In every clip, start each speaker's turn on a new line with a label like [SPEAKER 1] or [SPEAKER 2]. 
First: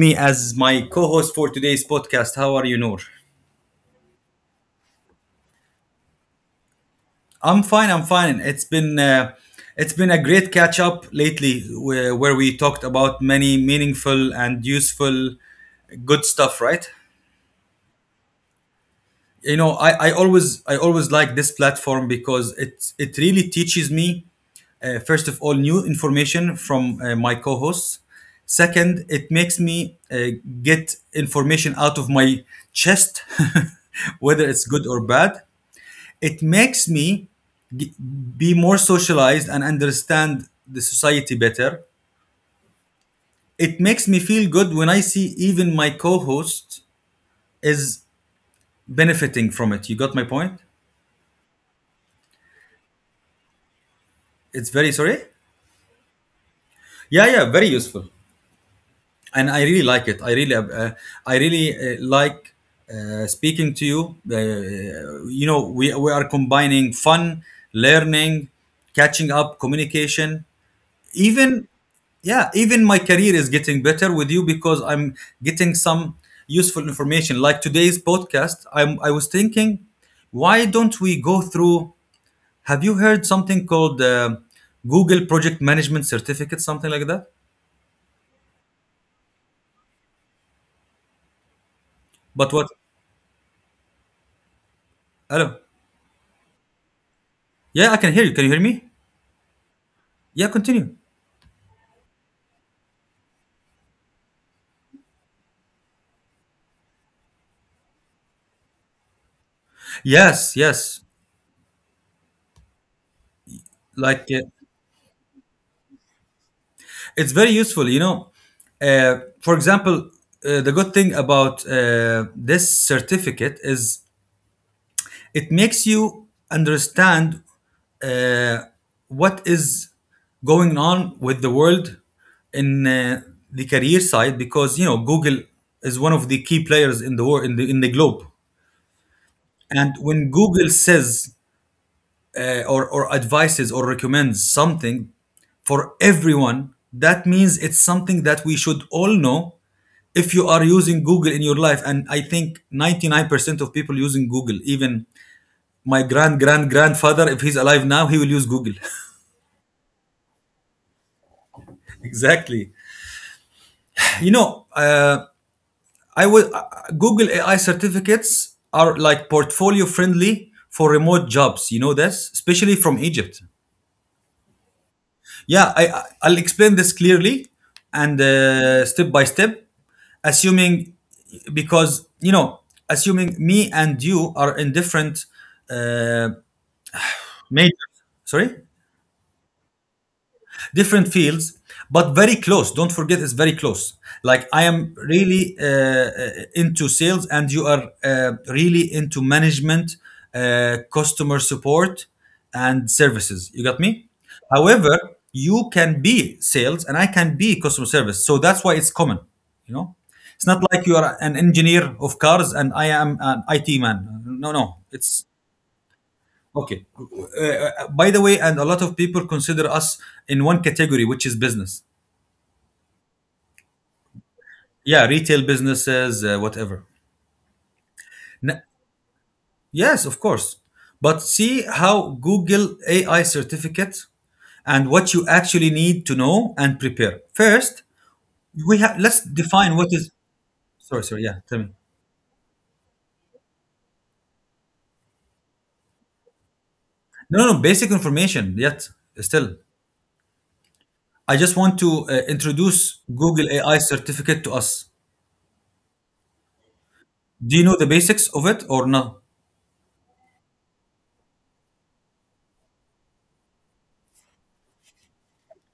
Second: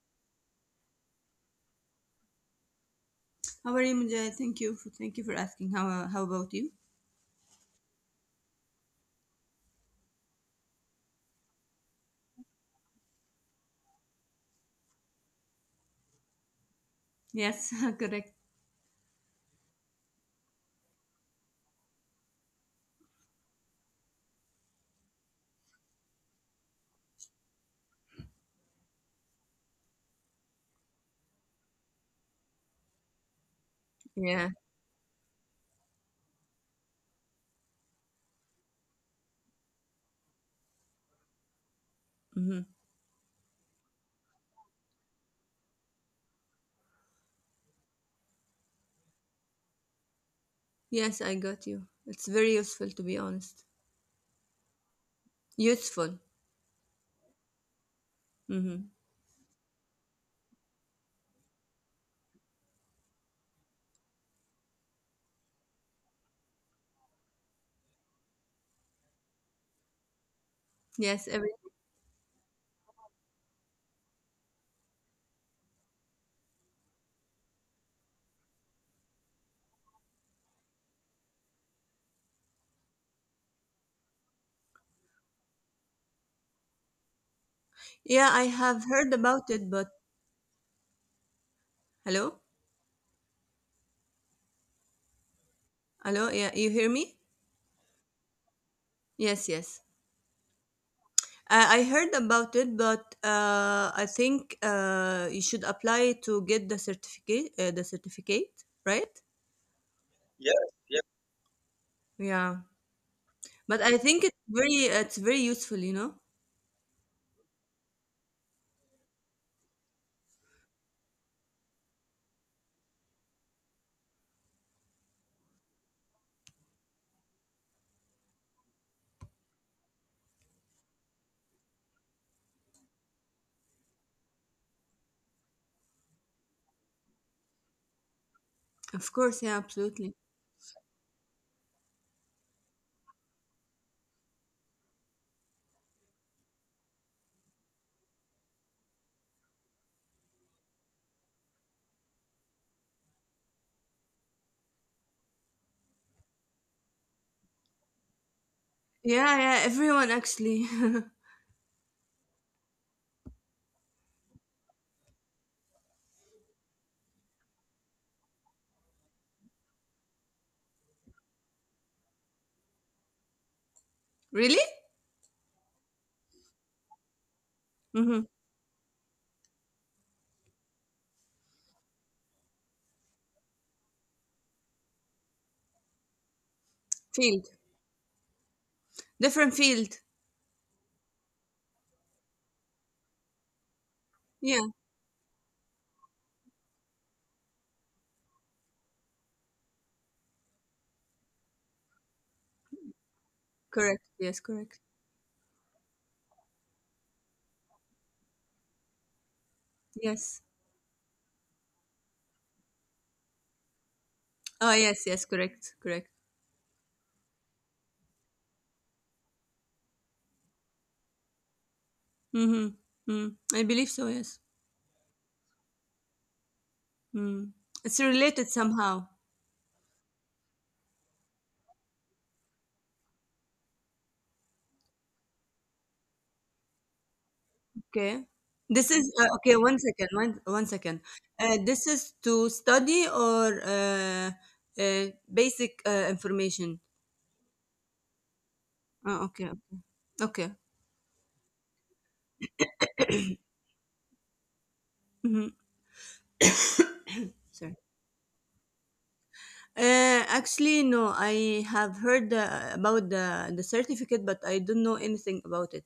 [SPEAKER 1] me as my co-host for today's podcast. How are you, Noor?
[SPEAKER 2] How are you, Mujahid? Thank you. Thank you for asking. How about you?
[SPEAKER 1] I'm fine. I'm fine. It's been a great catch up lately, where we talked about many meaningful and useful, good stuff. Right?
[SPEAKER 2] Yes, correct.
[SPEAKER 1] You know, I always like this platform because it really teaches me first of all, new information from my co hosts. Second, it makes me get information out of my chest, whether
[SPEAKER 2] Yeah.
[SPEAKER 1] it's good or bad. It makes me g- be more socialized and understand the society better.
[SPEAKER 2] Hmm.
[SPEAKER 1] It makes me feel good when I see even my co host is benefiting from it. You got my point?
[SPEAKER 2] Yes, I got you. It's very useful, to be honest.
[SPEAKER 1] It's very, sorry?
[SPEAKER 2] Useful.
[SPEAKER 1] Yeah, yeah, very useful.
[SPEAKER 2] Hmm.
[SPEAKER 1] And I really like it. I really like speaking to you. You know, we are combining fun, learning, catching up, communication.
[SPEAKER 2] Yes. Every.
[SPEAKER 1] Even Yeah, even my career is getting better with you because I'm getting some useful information. Like today's podcast, I was thinking, why don't we go through? Have you heard something called Google Project Management Certificate, something like that?
[SPEAKER 2] Yeah, I have heard about it, but hello,
[SPEAKER 1] But what? Hello.
[SPEAKER 2] hello. Yeah, you hear me?
[SPEAKER 1] Yeah, I can hear you. Can you hear me?
[SPEAKER 2] Yes, yes.
[SPEAKER 1] Yeah, continue.
[SPEAKER 2] I heard about it, but I think you should apply to get the certificate. The certificate, right?
[SPEAKER 1] Yes, yes.
[SPEAKER 2] Yeah. But I think
[SPEAKER 1] Like
[SPEAKER 2] it's very it's very useful. You know.
[SPEAKER 1] it's very useful. Uh, for example, the good thing about this certificate is it makes you understand uh, what is going on with the world in the career side because you know Google is one of the key players in the war in the globe.
[SPEAKER 2] Of course. Yeah.
[SPEAKER 1] And
[SPEAKER 2] Absolutely.
[SPEAKER 1] when Google says or advises or recommends something for everyone, that means it's something that we should all know if you are using Google in your life. And I think 99% of people using Google, even my grand grand grandfather, if he's alive now, he will use Google.
[SPEAKER 2] Yeah, yeah, everyone actually.
[SPEAKER 1] Exactly. You know, I would Google AI certificates are like portfolio friendly for remote jobs. You know this, especially from Egypt.
[SPEAKER 2] Really?
[SPEAKER 1] Yeah, I, will explain this clearly and
[SPEAKER 2] Mm-hmm.
[SPEAKER 1] step by step, assuming because you know, assuming me and you are in different uh,
[SPEAKER 2] Field.
[SPEAKER 1] majors. Sorry,
[SPEAKER 2] Different field.
[SPEAKER 1] different fields, but very close. Don't forget, it's very close. Like, I
[SPEAKER 2] Yeah,
[SPEAKER 1] am really into sales, and you are really into management, customer support and services. You got me?
[SPEAKER 2] correct. Yes, correct.
[SPEAKER 1] However, you can be sales and I can be customer service, so that's why it's common you know it's
[SPEAKER 2] Yes.
[SPEAKER 1] not like you are an engineer of cars and I am an IT man. No, no.
[SPEAKER 2] Oh, yes,
[SPEAKER 1] it's
[SPEAKER 2] yes, correct, correct.
[SPEAKER 1] Okay. By the way, and a lot of people consider us in one category, which is business.
[SPEAKER 2] Mm-hmm. Mm. I believe so, yes.
[SPEAKER 1] Yeah, retail businesses, whatever.
[SPEAKER 2] Mm. It's related
[SPEAKER 1] N-
[SPEAKER 2] somehow.
[SPEAKER 1] yes, of course. But see how Google AI certificate and what you actually need to know and prepare. First,
[SPEAKER 2] Okay.
[SPEAKER 1] we have
[SPEAKER 2] This is,
[SPEAKER 1] let's
[SPEAKER 2] uh, okay,
[SPEAKER 1] define
[SPEAKER 2] one
[SPEAKER 1] what is.
[SPEAKER 2] second, one
[SPEAKER 1] Sorry,
[SPEAKER 2] second.
[SPEAKER 1] sorry. Yeah, tell me.
[SPEAKER 2] This is to study or uh, basic information?
[SPEAKER 1] No, no, no, basic information. Yet
[SPEAKER 2] Oh,
[SPEAKER 1] still,
[SPEAKER 2] okay, okay.
[SPEAKER 1] I just want to introduce Google AI certificate to us.
[SPEAKER 2] Mm-hmm.
[SPEAKER 1] Do you know the basics of it or not?
[SPEAKER 2] Actually, no. I have heard about the certificate, but I don't know anything about it.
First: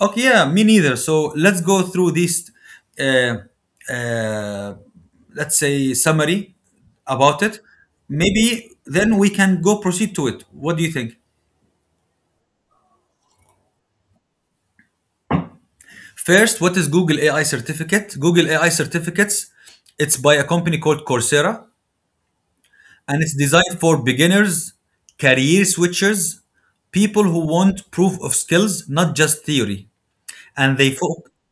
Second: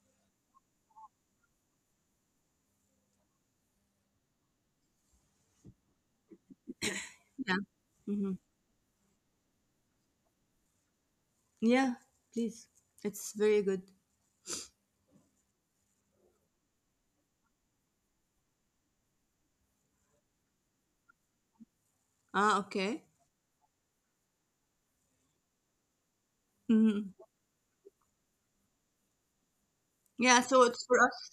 [SPEAKER 1] Okay, yeah, me neither. So let's go through this, uh, uh, let's say, summary about
[SPEAKER 2] Yeah.
[SPEAKER 1] it.
[SPEAKER 2] Mm-hmm.
[SPEAKER 1] Maybe then we can go proceed to it. What do you think?
[SPEAKER 2] Yeah, please. It's very good.
[SPEAKER 1] First, what is Google AI certificate? Google AI certificates, it's by a company called Coursera,
[SPEAKER 2] Ah, okay.
[SPEAKER 1] and it's designed for beginners, career switchers,
[SPEAKER 2] Mm-hmm.
[SPEAKER 1] people who want proof of skills, not just theory.
[SPEAKER 2] Yeah,
[SPEAKER 1] And
[SPEAKER 2] so
[SPEAKER 1] they
[SPEAKER 2] it's
[SPEAKER 1] fo-
[SPEAKER 2] for us.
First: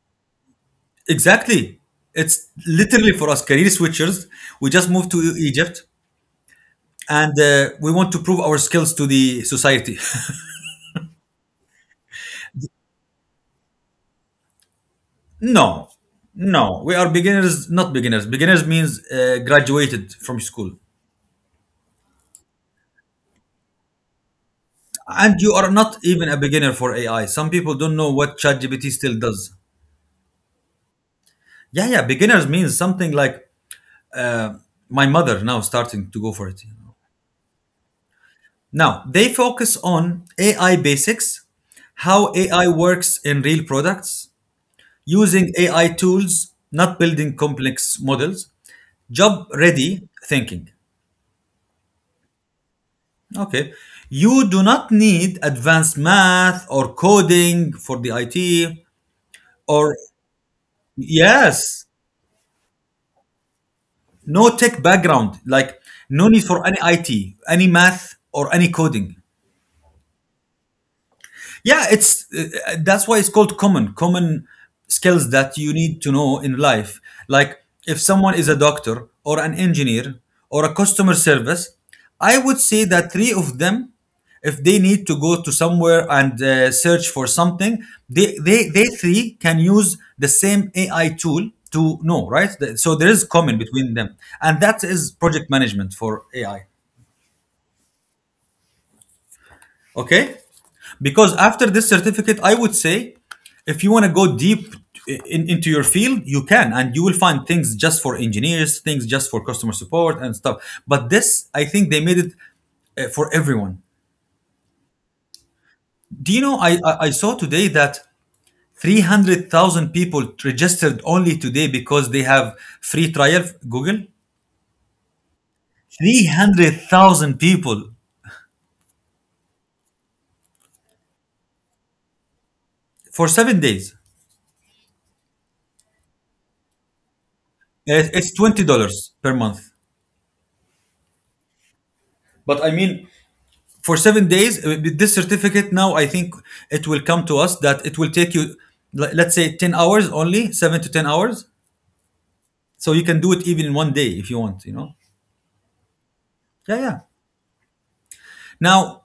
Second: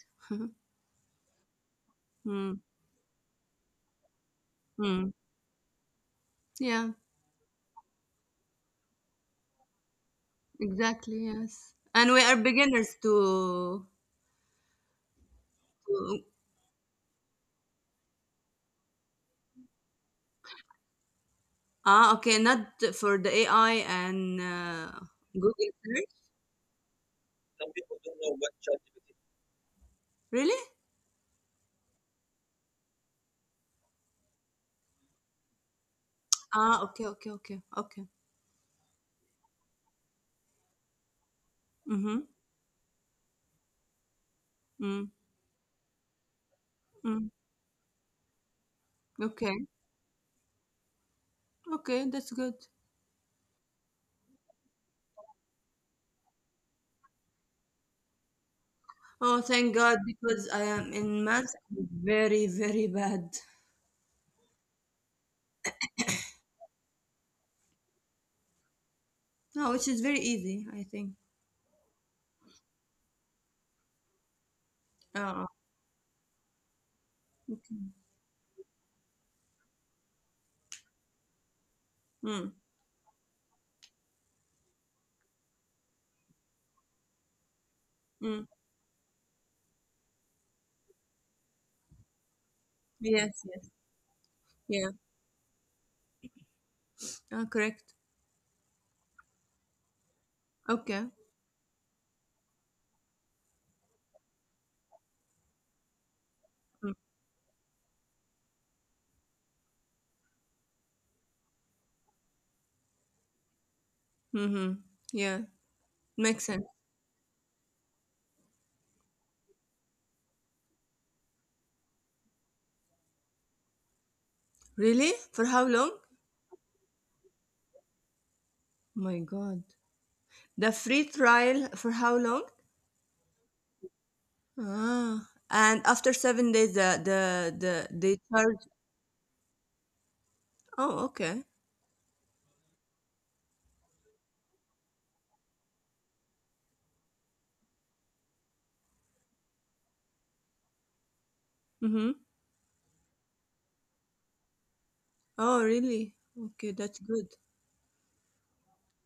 [SPEAKER 1] Exactly. It's
[SPEAKER 2] Mm-hmm.
[SPEAKER 1] literally for us career switchers. We just moved
[SPEAKER 2] Mm-hmm.
[SPEAKER 1] to Egypt,
[SPEAKER 2] Yeah,
[SPEAKER 1] and we want to prove our skills to the society.
[SPEAKER 2] exactly. Yes, and we are beginners to.
[SPEAKER 1] No,
[SPEAKER 2] to
[SPEAKER 1] no, we are beginners, not beginners. Beginners means graduated from school.
[SPEAKER 2] Ah, okay. Not for the AI and
[SPEAKER 1] And you
[SPEAKER 2] Google
[SPEAKER 1] are not
[SPEAKER 2] search.
[SPEAKER 1] even a beginner for AI. Some people don't know what ChatGPT still does.
[SPEAKER 2] Really?
[SPEAKER 1] Yeah, yeah, beginners means something like uh, my mother now starting to go for it.
[SPEAKER 2] Ah, okay, okay, okay, okay.
[SPEAKER 1] Now, they focus on AI basics,
[SPEAKER 2] Mm-hmm.
[SPEAKER 1] how AI works in real products,
[SPEAKER 2] Mm-hmm.
[SPEAKER 1] using AI tools, not
[SPEAKER 2] Mm-hmm.
[SPEAKER 1] building complex models, job
[SPEAKER 2] Okay,
[SPEAKER 1] ready thinking.
[SPEAKER 2] okay. That's good.
[SPEAKER 1] Okay. You do not need advanced math or coding for the IT
[SPEAKER 2] Oh, thank
[SPEAKER 1] or,
[SPEAKER 2] God, because I am in math
[SPEAKER 1] yes,
[SPEAKER 2] I'm very, very bad.
[SPEAKER 1] no tech background, like no need for any IT, any math, or any coding.
[SPEAKER 2] No, which is very easy, I think.
[SPEAKER 1] Yeah, it's that's why it's called common skills
[SPEAKER 2] Oh,
[SPEAKER 1] that you need to know in life. Like, if someone is a doctor or an engineer or a customer service, I
[SPEAKER 2] mm,
[SPEAKER 1] would say that three of them, if they need to go to somewhere and search for something, they,
[SPEAKER 2] mm.
[SPEAKER 1] they they three can use the same AI tool to know, right? So there is
[SPEAKER 2] Yes,
[SPEAKER 1] common
[SPEAKER 2] yes,
[SPEAKER 1] between them, and that
[SPEAKER 2] yeah.
[SPEAKER 1] is project management for AI.
[SPEAKER 2] Oh, correct.
[SPEAKER 1] Okay.
[SPEAKER 2] Okay.
[SPEAKER 1] Because after this certificate, I would say, if you want to go deep into your field, you can, and you will find things just for engineers, things just for customer support and stuff. But this, I think they made it for everyone.
[SPEAKER 2] Mm-hmm. Yeah,
[SPEAKER 1] Do you
[SPEAKER 2] makes
[SPEAKER 1] know,
[SPEAKER 2] sense.
[SPEAKER 1] I saw today that 300,000 people registered only today because they have free trial Google.
[SPEAKER 2] Really? For how long?
[SPEAKER 1] 300,000 people
[SPEAKER 2] My God. The free trial for how long?
[SPEAKER 1] for 7 days.
[SPEAKER 2] Ah, and after 7 days, the
[SPEAKER 1] It-
[SPEAKER 2] they
[SPEAKER 1] it's
[SPEAKER 2] charge.
[SPEAKER 1] $20 per month.
[SPEAKER 2] Oh, okay.
[SPEAKER 1] But I mean, for 7 days with this certificate. Now I think it will come to us that it will take you let's say 10 hours, only 7 to 10 hours,
[SPEAKER 2] Mm-hmm.
[SPEAKER 1] so you can do it even in one day if you want.
[SPEAKER 2] Oh, really? Okay,
[SPEAKER 1] Yeah,
[SPEAKER 2] that's
[SPEAKER 1] yeah.
[SPEAKER 2] good.
[SPEAKER 1] Now,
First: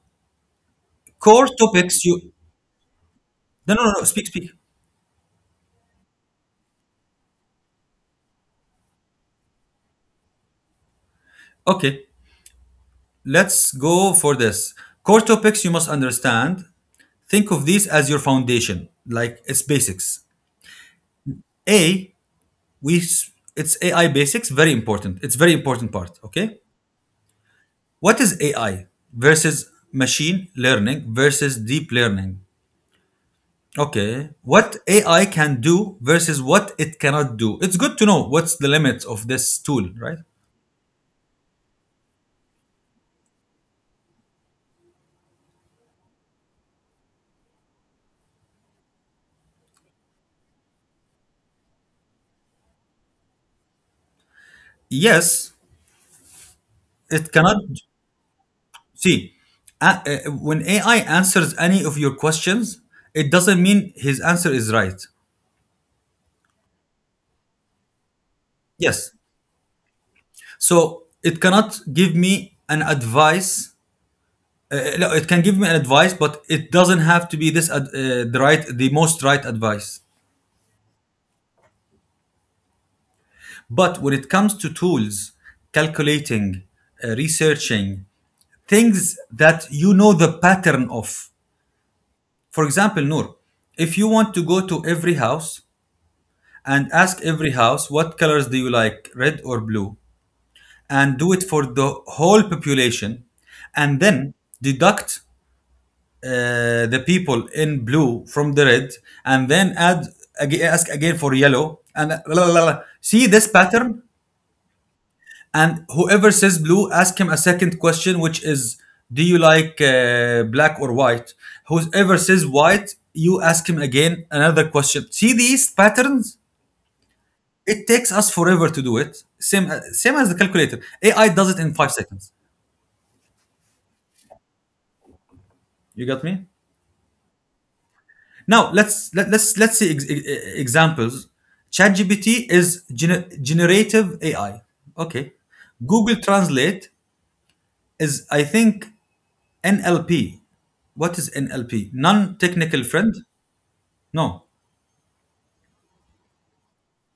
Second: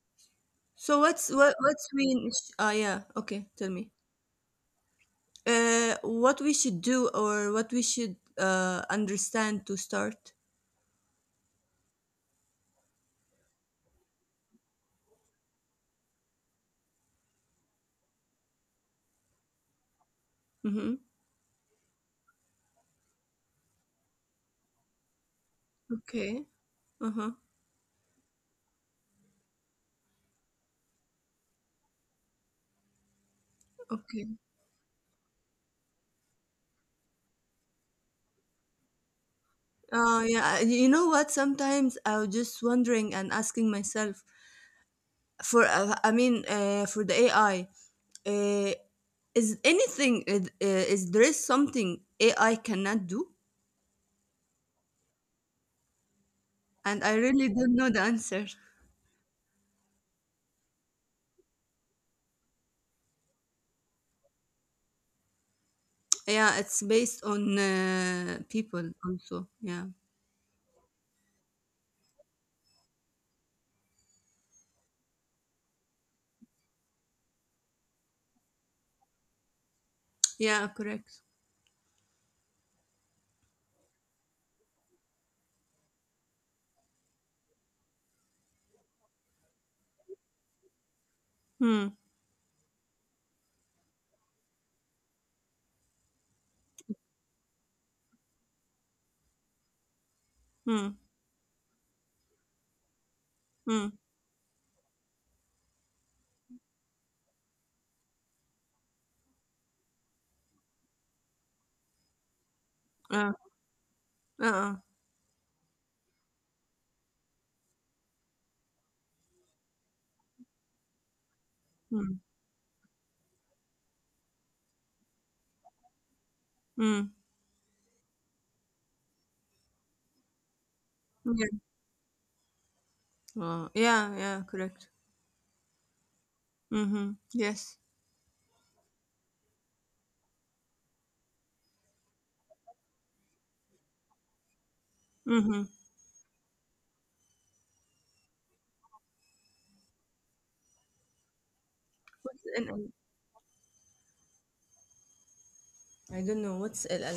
[SPEAKER 2] So what's
[SPEAKER 1] core
[SPEAKER 2] what what's
[SPEAKER 1] topics you.
[SPEAKER 2] we? Ah, yeah. Okay, tell
[SPEAKER 1] No, no,
[SPEAKER 2] me.
[SPEAKER 1] no, no. Speak, speak.
[SPEAKER 2] What we should do or what we should understand to start.
[SPEAKER 1] Okay, let's go for this. Core topics you must understand. Think of these as your foundation, like it's basics.
[SPEAKER 2] Mm-hmm.
[SPEAKER 1] A. we s- it's AI basics, very important. It's very important part. Okay.
[SPEAKER 2] Okay. Uh-huh.
[SPEAKER 1] What is AI versus machine learning versus deep learning? Okay,
[SPEAKER 2] Okay.
[SPEAKER 1] what AI can do versus what it cannot do. It's good to know what's the limits of this tool, right?
[SPEAKER 2] Yeah. You know what? Sometimes I was just wondering and asking myself for the AI, uh, is anything, is there is something AI cannot do?
[SPEAKER 1] Yes,
[SPEAKER 2] And I
[SPEAKER 1] it
[SPEAKER 2] really
[SPEAKER 1] cannot
[SPEAKER 2] don't know the answer.
[SPEAKER 1] see. When AI answers any of your questions, it doesn't mean his answer is right.
[SPEAKER 2] Yeah, it's based on people
[SPEAKER 1] Yes.
[SPEAKER 2] also. Yeah.
[SPEAKER 1] So it cannot give me an advice. No, it can give me an advice, but it doesn't have to be the most right advice.
[SPEAKER 2] Yeah, correct.
[SPEAKER 1] But when it comes to tools, calculating, researching, things that you know the pattern of.
[SPEAKER 2] Hmm.
[SPEAKER 1] For example, Noor, if you want to go to every house and ask every house what colors do you like, red or blue,
[SPEAKER 2] Hmm.
[SPEAKER 1] and do it for the whole population,
[SPEAKER 2] Hmm.
[SPEAKER 1] and then deduct the people in blue from the red, and then add ask again for yellow, and la, la, la, la. See
[SPEAKER 2] Uh,
[SPEAKER 1] this pattern?
[SPEAKER 2] uh-uh.
[SPEAKER 1] And whoever says blue, ask him a second question, which is, do you like black or white?
[SPEAKER 2] Mm,
[SPEAKER 1] Whoever says white, you ask him again another question. See these patterns?
[SPEAKER 2] mm,
[SPEAKER 1] It takes us forever to do it. Same as the calculator. AI
[SPEAKER 2] yeah.
[SPEAKER 1] does it in 5 seconds.
[SPEAKER 2] Oh, yeah, yeah, correct.
[SPEAKER 1] You got me?
[SPEAKER 2] Mm-hmm. Yes.
[SPEAKER 1] Now let's let, let's see examples. ChatGPT is generative AI. Okay.
[SPEAKER 2] Mm-hmm.
[SPEAKER 1] Google Translate is, I think, NLP. What is NLP? Non
[SPEAKER 2] What's L
[SPEAKER 1] technical
[SPEAKER 2] L?
[SPEAKER 1] friend? No.
[SPEAKER 2] I don't know. What's L L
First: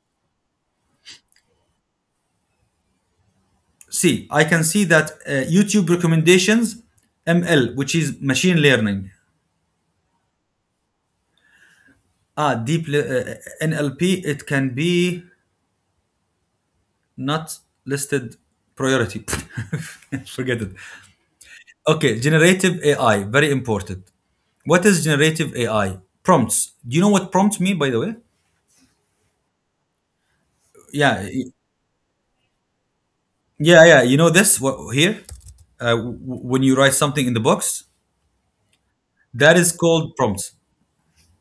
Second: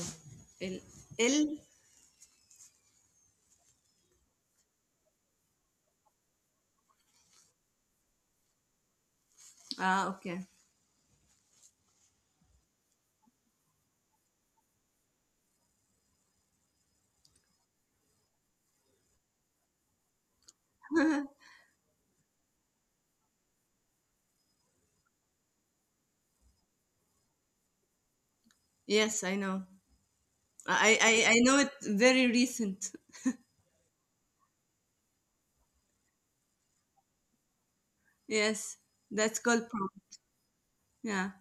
[SPEAKER 2] L? L?
[SPEAKER 1] See, I can see that YouTube recommendations, ML, which is machine learning.
[SPEAKER 2] Ah, okay.
[SPEAKER 1] Ah, NLP, it can be not listed priority. Forget it. Okay, generative AI, very important. What is generative AI? Prompts. Do you know what prompts mean, by the way?
[SPEAKER 2] Yes, I know. I I
[SPEAKER 1] Yeah,
[SPEAKER 2] I know it very recent.
[SPEAKER 1] yeah, yeah. You know this what, here? Uh, w- when you write something in the box,
[SPEAKER 2] Yes, that's
[SPEAKER 1] that
[SPEAKER 2] called
[SPEAKER 1] is
[SPEAKER 2] prom.
[SPEAKER 1] called prompts.
[SPEAKER 2] Yeah.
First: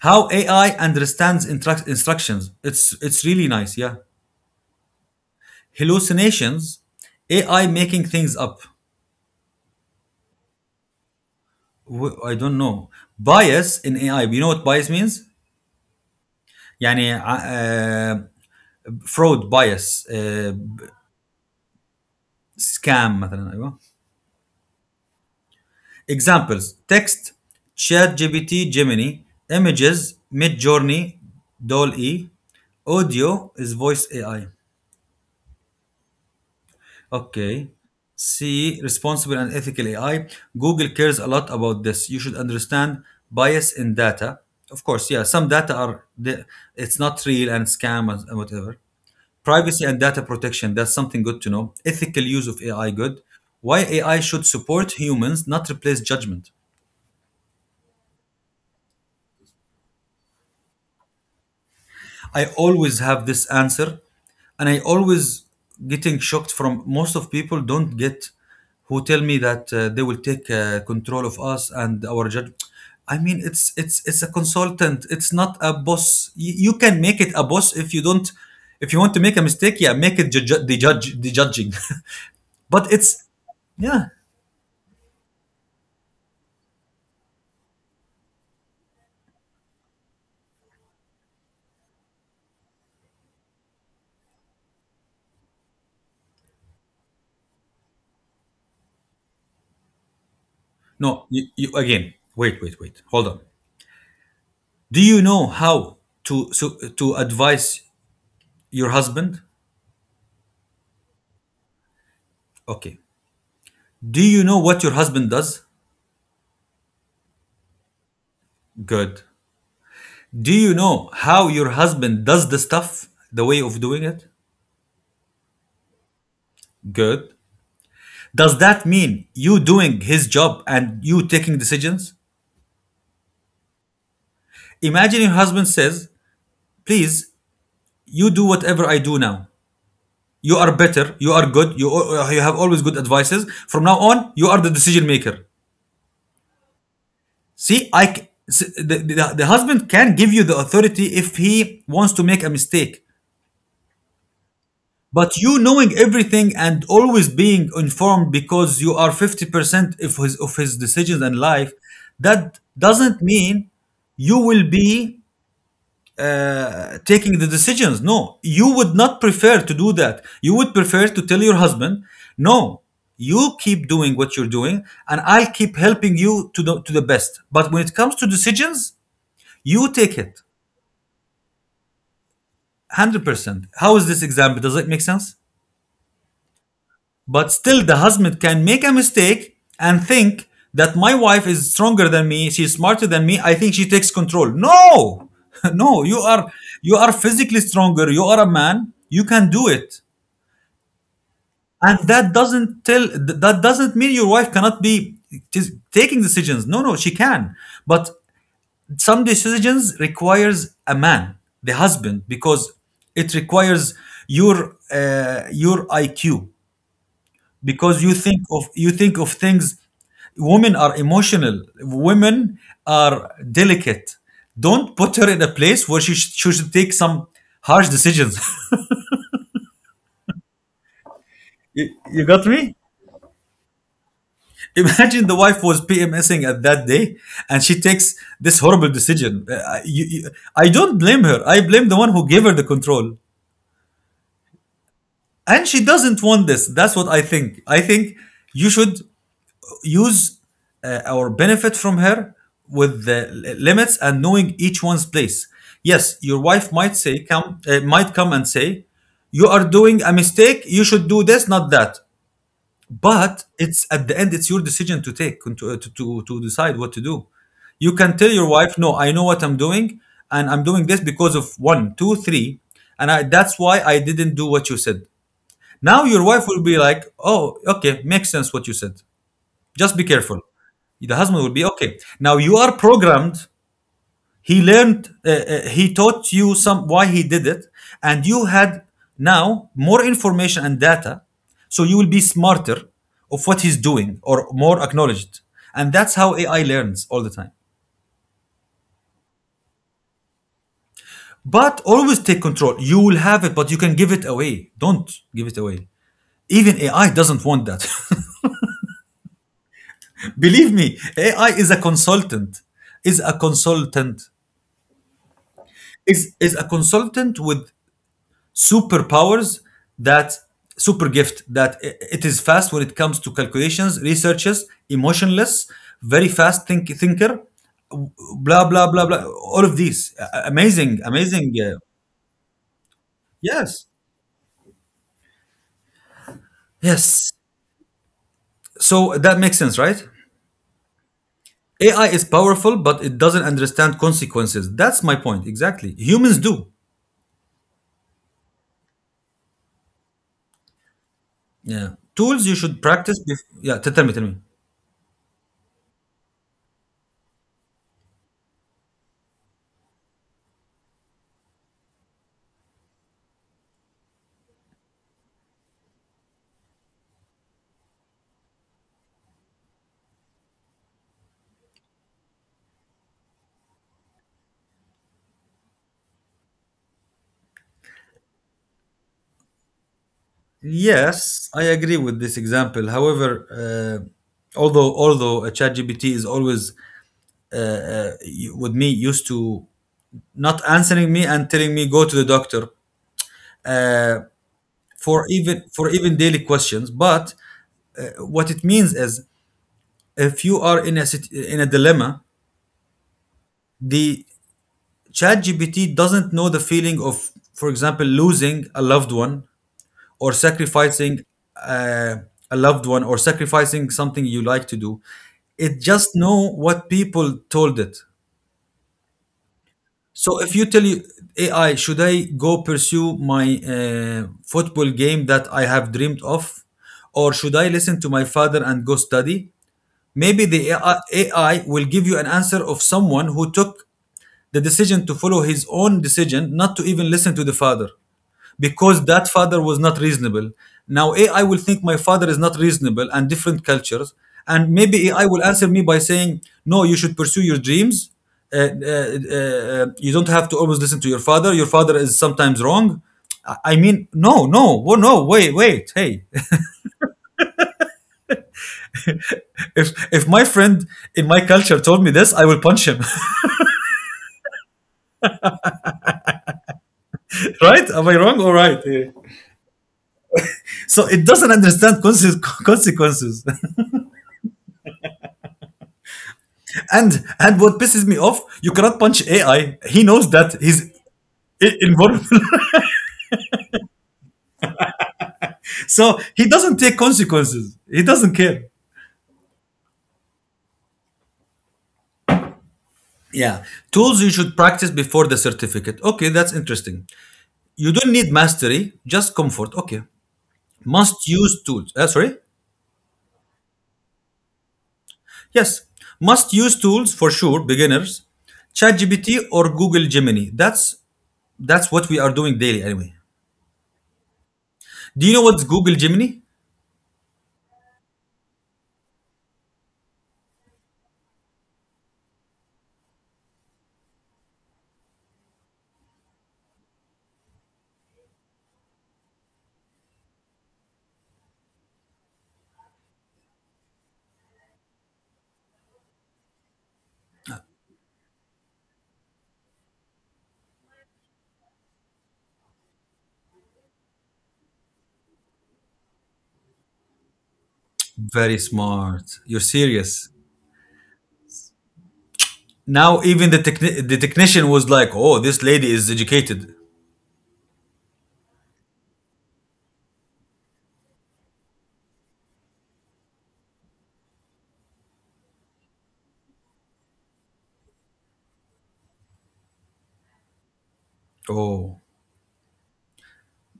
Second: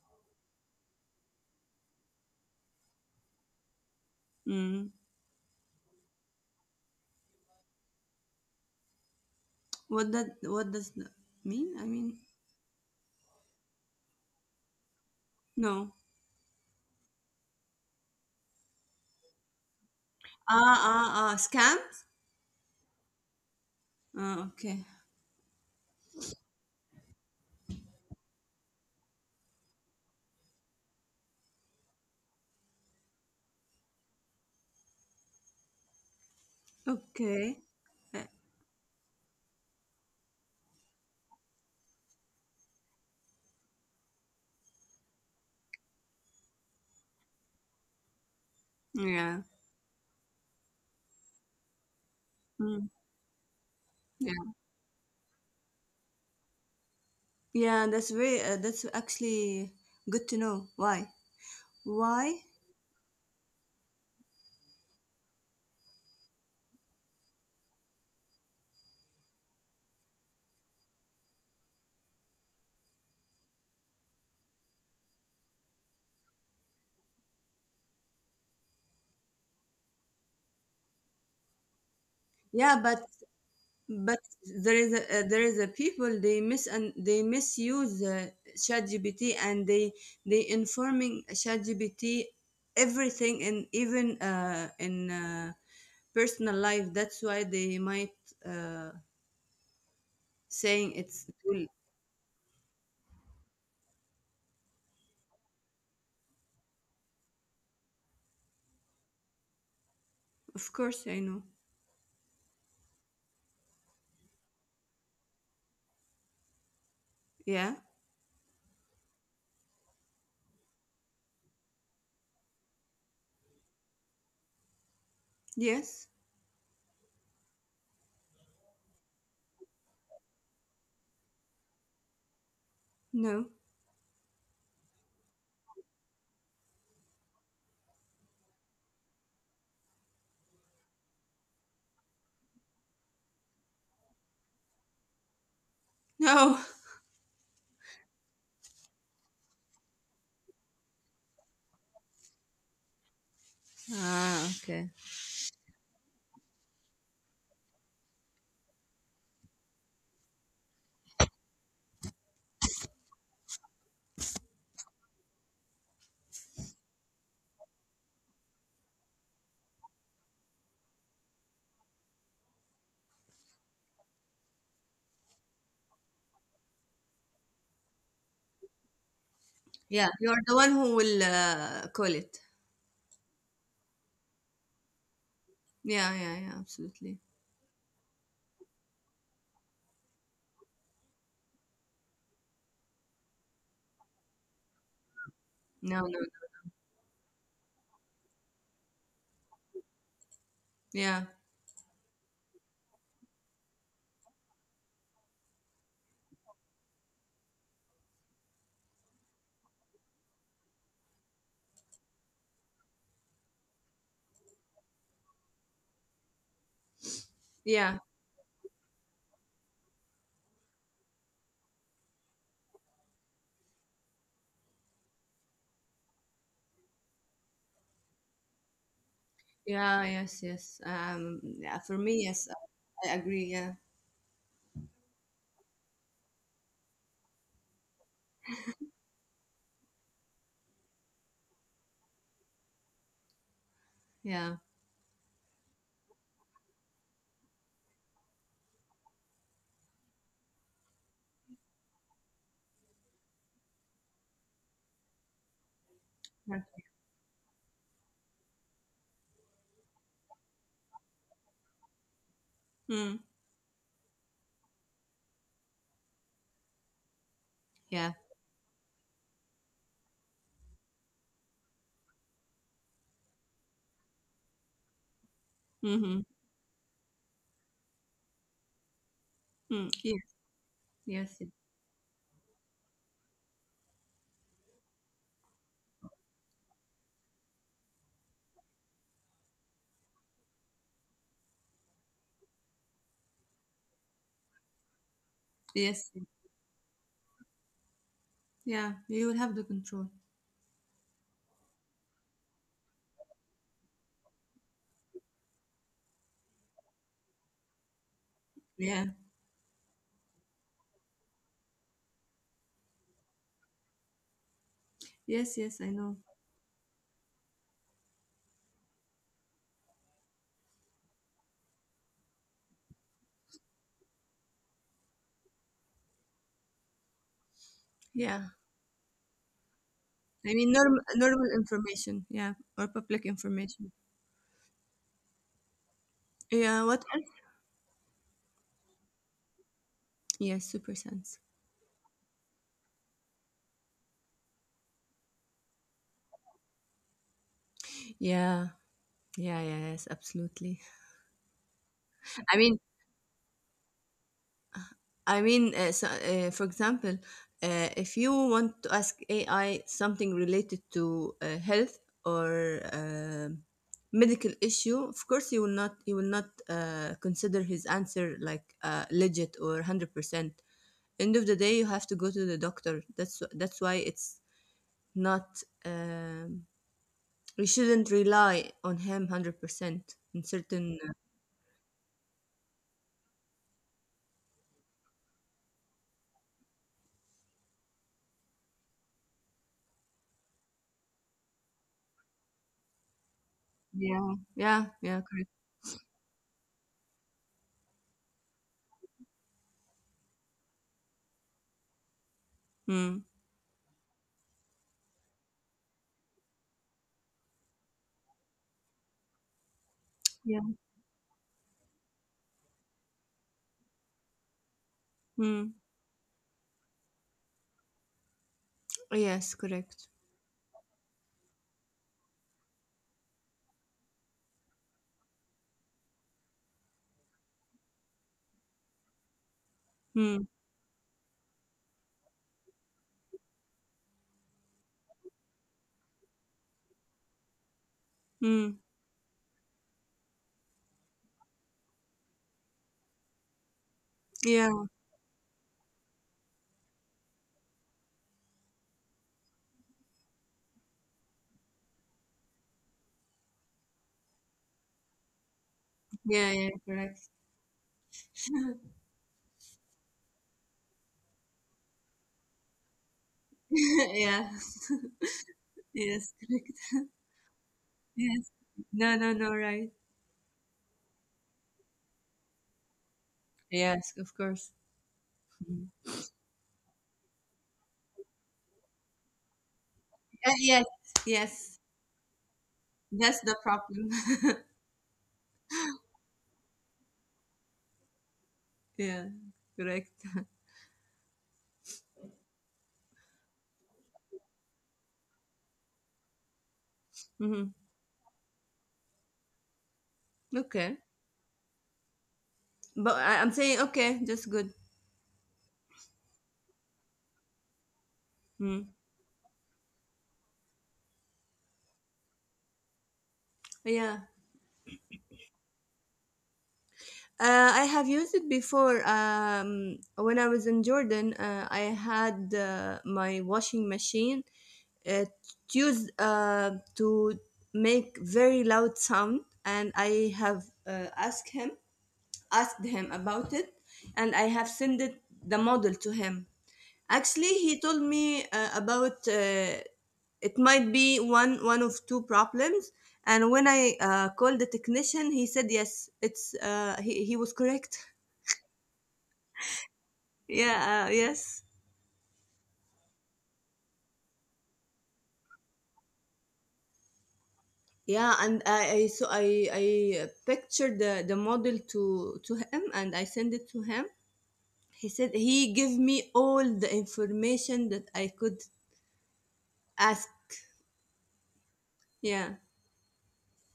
[SPEAKER 1] How AI understands instructions. It's really nice. Yeah.
[SPEAKER 2] Mm.
[SPEAKER 1] Hallucinations. AI making things up.
[SPEAKER 2] What that? What does that mean? I mean,
[SPEAKER 1] I don't know. Bias in AI. You know what bias means?
[SPEAKER 2] no.
[SPEAKER 1] يعني fraud bias
[SPEAKER 2] Ah, ah, ah. Scams.
[SPEAKER 1] scam مثلا ايوه
[SPEAKER 2] Ah, okay.
[SPEAKER 1] examples text chat GPT Gemini images mid journey doll e audio is voice AI.
[SPEAKER 2] Okay.
[SPEAKER 1] Okay.
[SPEAKER 2] Uh,
[SPEAKER 1] C, responsible and ethical AI. Google cares a lot about this. You should understand bias in data. Of course, yeah, some data are, it's not real and scam and whatever.
[SPEAKER 2] yeah.
[SPEAKER 1] Privacy and data protection, that's something good to know. Ethical use of AI,
[SPEAKER 2] Mm.
[SPEAKER 1] good. Why AI
[SPEAKER 2] Yeah.
[SPEAKER 1] should support humans, not replace judgment.
[SPEAKER 2] Yeah, that's actually good to know. Why? Why?
[SPEAKER 1] I always have this answer, and I always getting shocked from most of people don't get who tell me that they will take control of us and our judge. I mean, it's a consultant. It's not a boss. You can make it a boss if you don't. If you want to make a mistake, yeah, make it judge the judging.
[SPEAKER 2] Yeah,
[SPEAKER 1] But
[SPEAKER 2] but
[SPEAKER 1] it's, yeah.
[SPEAKER 2] but there is a people they misuse ChatGPT and they informing ChatGPT everything and even in personal life. That's why they might uh, saying it's
[SPEAKER 1] No, you,
[SPEAKER 2] cool.
[SPEAKER 1] you again. Wait, wait, wait. Hold on. Do you know how to advise your husband?
[SPEAKER 2] Of course, I know.
[SPEAKER 1] Okay. Do you know what your husband does?
[SPEAKER 2] Yeah.
[SPEAKER 1] Good. Do you know how your husband does the stuff? The way of doing it?
[SPEAKER 2] Yes.
[SPEAKER 1] Good. Does that mean you doing his job and you taking decisions?
[SPEAKER 2] No.
[SPEAKER 1] Imagine your husband says, please, you do whatever I do now. You are better, you are good, you have always good advices. From now on, you are the decision maker.
[SPEAKER 2] No.
[SPEAKER 1] See, I The husband can give you the authority if he wants to make a mistake.
[SPEAKER 2] Ah, okay.
[SPEAKER 1] But you knowing everything and always being informed because you are 50% of of his decisions and life, that doesn't mean you will be taking the decisions. No, you would not prefer to do that. You would prefer to tell your husband, no, you keep doing what you're doing and I'll keep helping you to to the best. But when it comes to decisions, you
[SPEAKER 2] Yeah,
[SPEAKER 1] take
[SPEAKER 2] you're
[SPEAKER 1] it
[SPEAKER 2] the one who will call it.
[SPEAKER 1] 100%. How is this example? Does it make sense?
[SPEAKER 2] Yeah, yeah, yeah, absolutely.
[SPEAKER 1] But still, the husband can make a mistake and think that my wife is stronger than me, she's smarter than me, I think she takes control. No!
[SPEAKER 2] No,
[SPEAKER 1] No,
[SPEAKER 2] no, no.
[SPEAKER 1] you are physically stronger, you are a man, you can do it.
[SPEAKER 2] Yeah,
[SPEAKER 1] And that doesn't that doesn't mean your wife cannot be taking decisions. No, no, she can. But some decisions requires a man, the husband, because it requires your IQ because
[SPEAKER 2] yeah,
[SPEAKER 1] you think of things. Women are emotional, women are delicate, don't put her in a place where she should take some harsh decisions.
[SPEAKER 2] yeah, yes, yes. Yeah,
[SPEAKER 1] you,
[SPEAKER 2] for me,
[SPEAKER 1] you
[SPEAKER 2] yes,
[SPEAKER 1] got me.
[SPEAKER 2] I agree. Yeah,
[SPEAKER 1] Imagine the wife was pmsing at that day and she takes this horrible decision. I don't blame her, I blame the one who gave her the control,
[SPEAKER 2] yeah,
[SPEAKER 1] and she doesn't want this. That's what I think. I think you should use or benefit from her with the limits and knowing each one's place. Yes, your
[SPEAKER 2] yeah,
[SPEAKER 1] wife might say come might come and say you are doing a mistake. You should do this, not that.
[SPEAKER 2] mm,
[SPEAKER 1] But it's at the end, it's your decision to take to decide what to do. You
[SPEAKER 2] yeah,
[SPEAKER 1] can tell your wife, no, I know what I'm doing, and I'm doing this because of one, two, three, and that's why I didn't do what you said. Now
[SPEAKER 2] mm-hmm,
[SPEAKER 1] your wife will be like, oh, okay, makes sense what you said.
[SPEAKER 2] mm,
[SPEAKER 1] Just be
[SPEAKER 2] yes,
[SPEAKER 1] careful. The
[SPEAKER 2] yes,
[SPEAKER 1] husband
[SPEAKER 2] yes,
[SPEAKER 1] will be okay, now you are programmed, he learned, he taught you some why he did it, and you had now more information and data, so you will be smarter of what he's doing, or more acknowledged. And that's
[SPEAKER 2] yes,
[SPEAKER 1] how
[SPEAKER 2] yes.
[SPEAKER 1] AI learns all the time.
[SPEAKER 2] Yeah. You will have the control.
[SPEAKER 1] But always take control. You will have it but you can give it away. Don't give it away. Even AI doesn't want that.
[SPEAKER 2] Yeah,
[SPEAKER 1] Believe me, AI is a consultant, is a consultant,
[SPEAKER 2] yes, yes, I know.
[SPEAKER 1] is a consultant with superpowers, that super gift, that it is fast when it comes to calculations, researches, emotionless, very fast thinker,
[SPEAKER 2] Yeah,
[SPEAKER 1] blah blah blah blah. All of these
[SPEAKER 2] I mean,
[SPEAKER 1] amazing,
[SPEAKER 2] normal,
[SPEAKER 1] amazing.
[SPEAKER 2] normal information, yeah, or public
[SPEAKER 1] Yes,
[SPEAKER 2] information. Yeah, what
[SPEAKER 1] yes.
[SPEAKER 2] else?
[SPEAKER 1] So that makes sense, right?
[SPEAKER 2] Yes, super sense.
[SPEAKER 1] AI is powerful, but it doesn't understand consequences. That's my point exactly. Humans do.
[SPEAKER 2] Yeah, yeah, yeah, yes, absolutely.
[SPEAKER 1] Yeah, tools you
[SPEAKER 2] I
[SPEAKER 1] should
[SPEAKER 2] mean,
[SPEAKER 1] practice. Yeah, tell me, tell me.
[SPEAKER 2] I mean, so, for example, if you want to ask AI something related to health or medical issue, of course, you will not consider his answer like legit or 100%. End of the day, you have to go to the doctor. That's why it's not. We shouldn't rely on him 100% in certain.
[SPEAKER 1] Yes, I agree with this example. However, although ChatGPT is always with me used to not answering me and telling me go to the doctor
[SPEAKER 2] Yeah, yeah,
[SPEAKER 1] for
[SPEAKER 2] yeah, correct.
[SPEAKER 1] even, for even daily questions. But what it means is if you are in a in a dilemma,
[SPEAKER 2] Hmm.
[SPEAKER 1] the ChatGPT doesn't know the feeling of, for example, losing a loved one, or
[SPEAKER 2] Yeah.
[SPEAKER 1] sacrificing uh, a loved one, or sacrificing something you like to do. It
[SPEAKER 2] Hmm.
[SPEAKER 1] just know what people told it.
[SPEAKER 2] Yes, correct.
[SPEAKER 1] So if you tell, you AI, should I go pursue my football game that I have dreamed of, or should I listen to my father and go study? Maybe
[SPEAKER 2] Hmm.
[SPEAKER 1] the AI will give you an answer of someone who took the decision to follow his own decision, not to even listen to the father,
[SPEAKER 2] Mm.
[SPEAKER 1] because that father was not reasonable. Now AI will think my father is not reasonable and different cultures, and
[SPEAKER 2] Yeah,
[SPEAKER 1] maybe AI will answer me by saying, "No, you should pursue your dreams. You don't have to always listen to your father. Your father is sometimes wrong." I mean, no, no, well, no, hey.
[SPEAKER 2] yeah, yeah, correct.
[SPEAKER 1] if if my friend in my culture told me this, I will punch him.
[SPEAKER 2] Yeah, yes, correct.
[SPEAKER 1] Right? Am I wrong? All
[SPEAKER 2] Yes.
[SPEAKER 1] right. Yeah.
[SPEAKER 2] No, no, no, right.
[SPEAKER 1] So it doesn't understand consequences.
[SPEAKER 2] Yes, of course. Mhm.
[SPEAKER 1] And what pisses me off, you cannot punch AI. He knows that he's
[SPEAKER 2] Yes, yes.
[SPEAKER 1] invulnerable.
[SPEAKER 2] That's the problem.
[SPEAKER 1] So he doesn't take consequences. He doesn't care.
[SPEAKER 2] Yeah, correct.
[SPEAKER 1] Yeah, tools you should practice before the certificate. Okay, that's interesting.
[SPEAKER 2] Hmm.
[SPEAKER 1] You don't need mastery, just comfort. Okay,
[SPEAKER 2] Okay.
[SPEAKER 1] must use tools. Sorry,
[SPEAKER 2] But I'm saying, okay, that's good.
[SPEAKER 1] yes, must use tools for sure. Beginners,
[SPEAKER 2] Mm.
[SPEAKER 1] ChatGPT or Google Gemini. That's what we are doing daily anyway.
[SPEAKER 2] Yeah.
[SPEAKER 1] Do you know what's Google Gemini?
[SPEAKER 2] I have used it before. When I was in Jordan, I had my washing machine. It used to make very loud sound, and I have asked him about it, and I have sent it, the model to him. Actually, he told me about it might be one of two problems. And when I called the technician, he said yes, it's he was correct.
[SPEAKER 1] Very smart. You're serious.
[SPEAKER 2] Yeah, yes.
[SPEAKER 1] Now even the the technician was like, "Oh, this lady is educated."
[SPEAKER 2] Yeah, and I so I pictured the model to him and I sent it to him. He said he gave me all the information that I could ask.
[SPEAKER 1] Oh,
[SPEAKER 2] Yeah,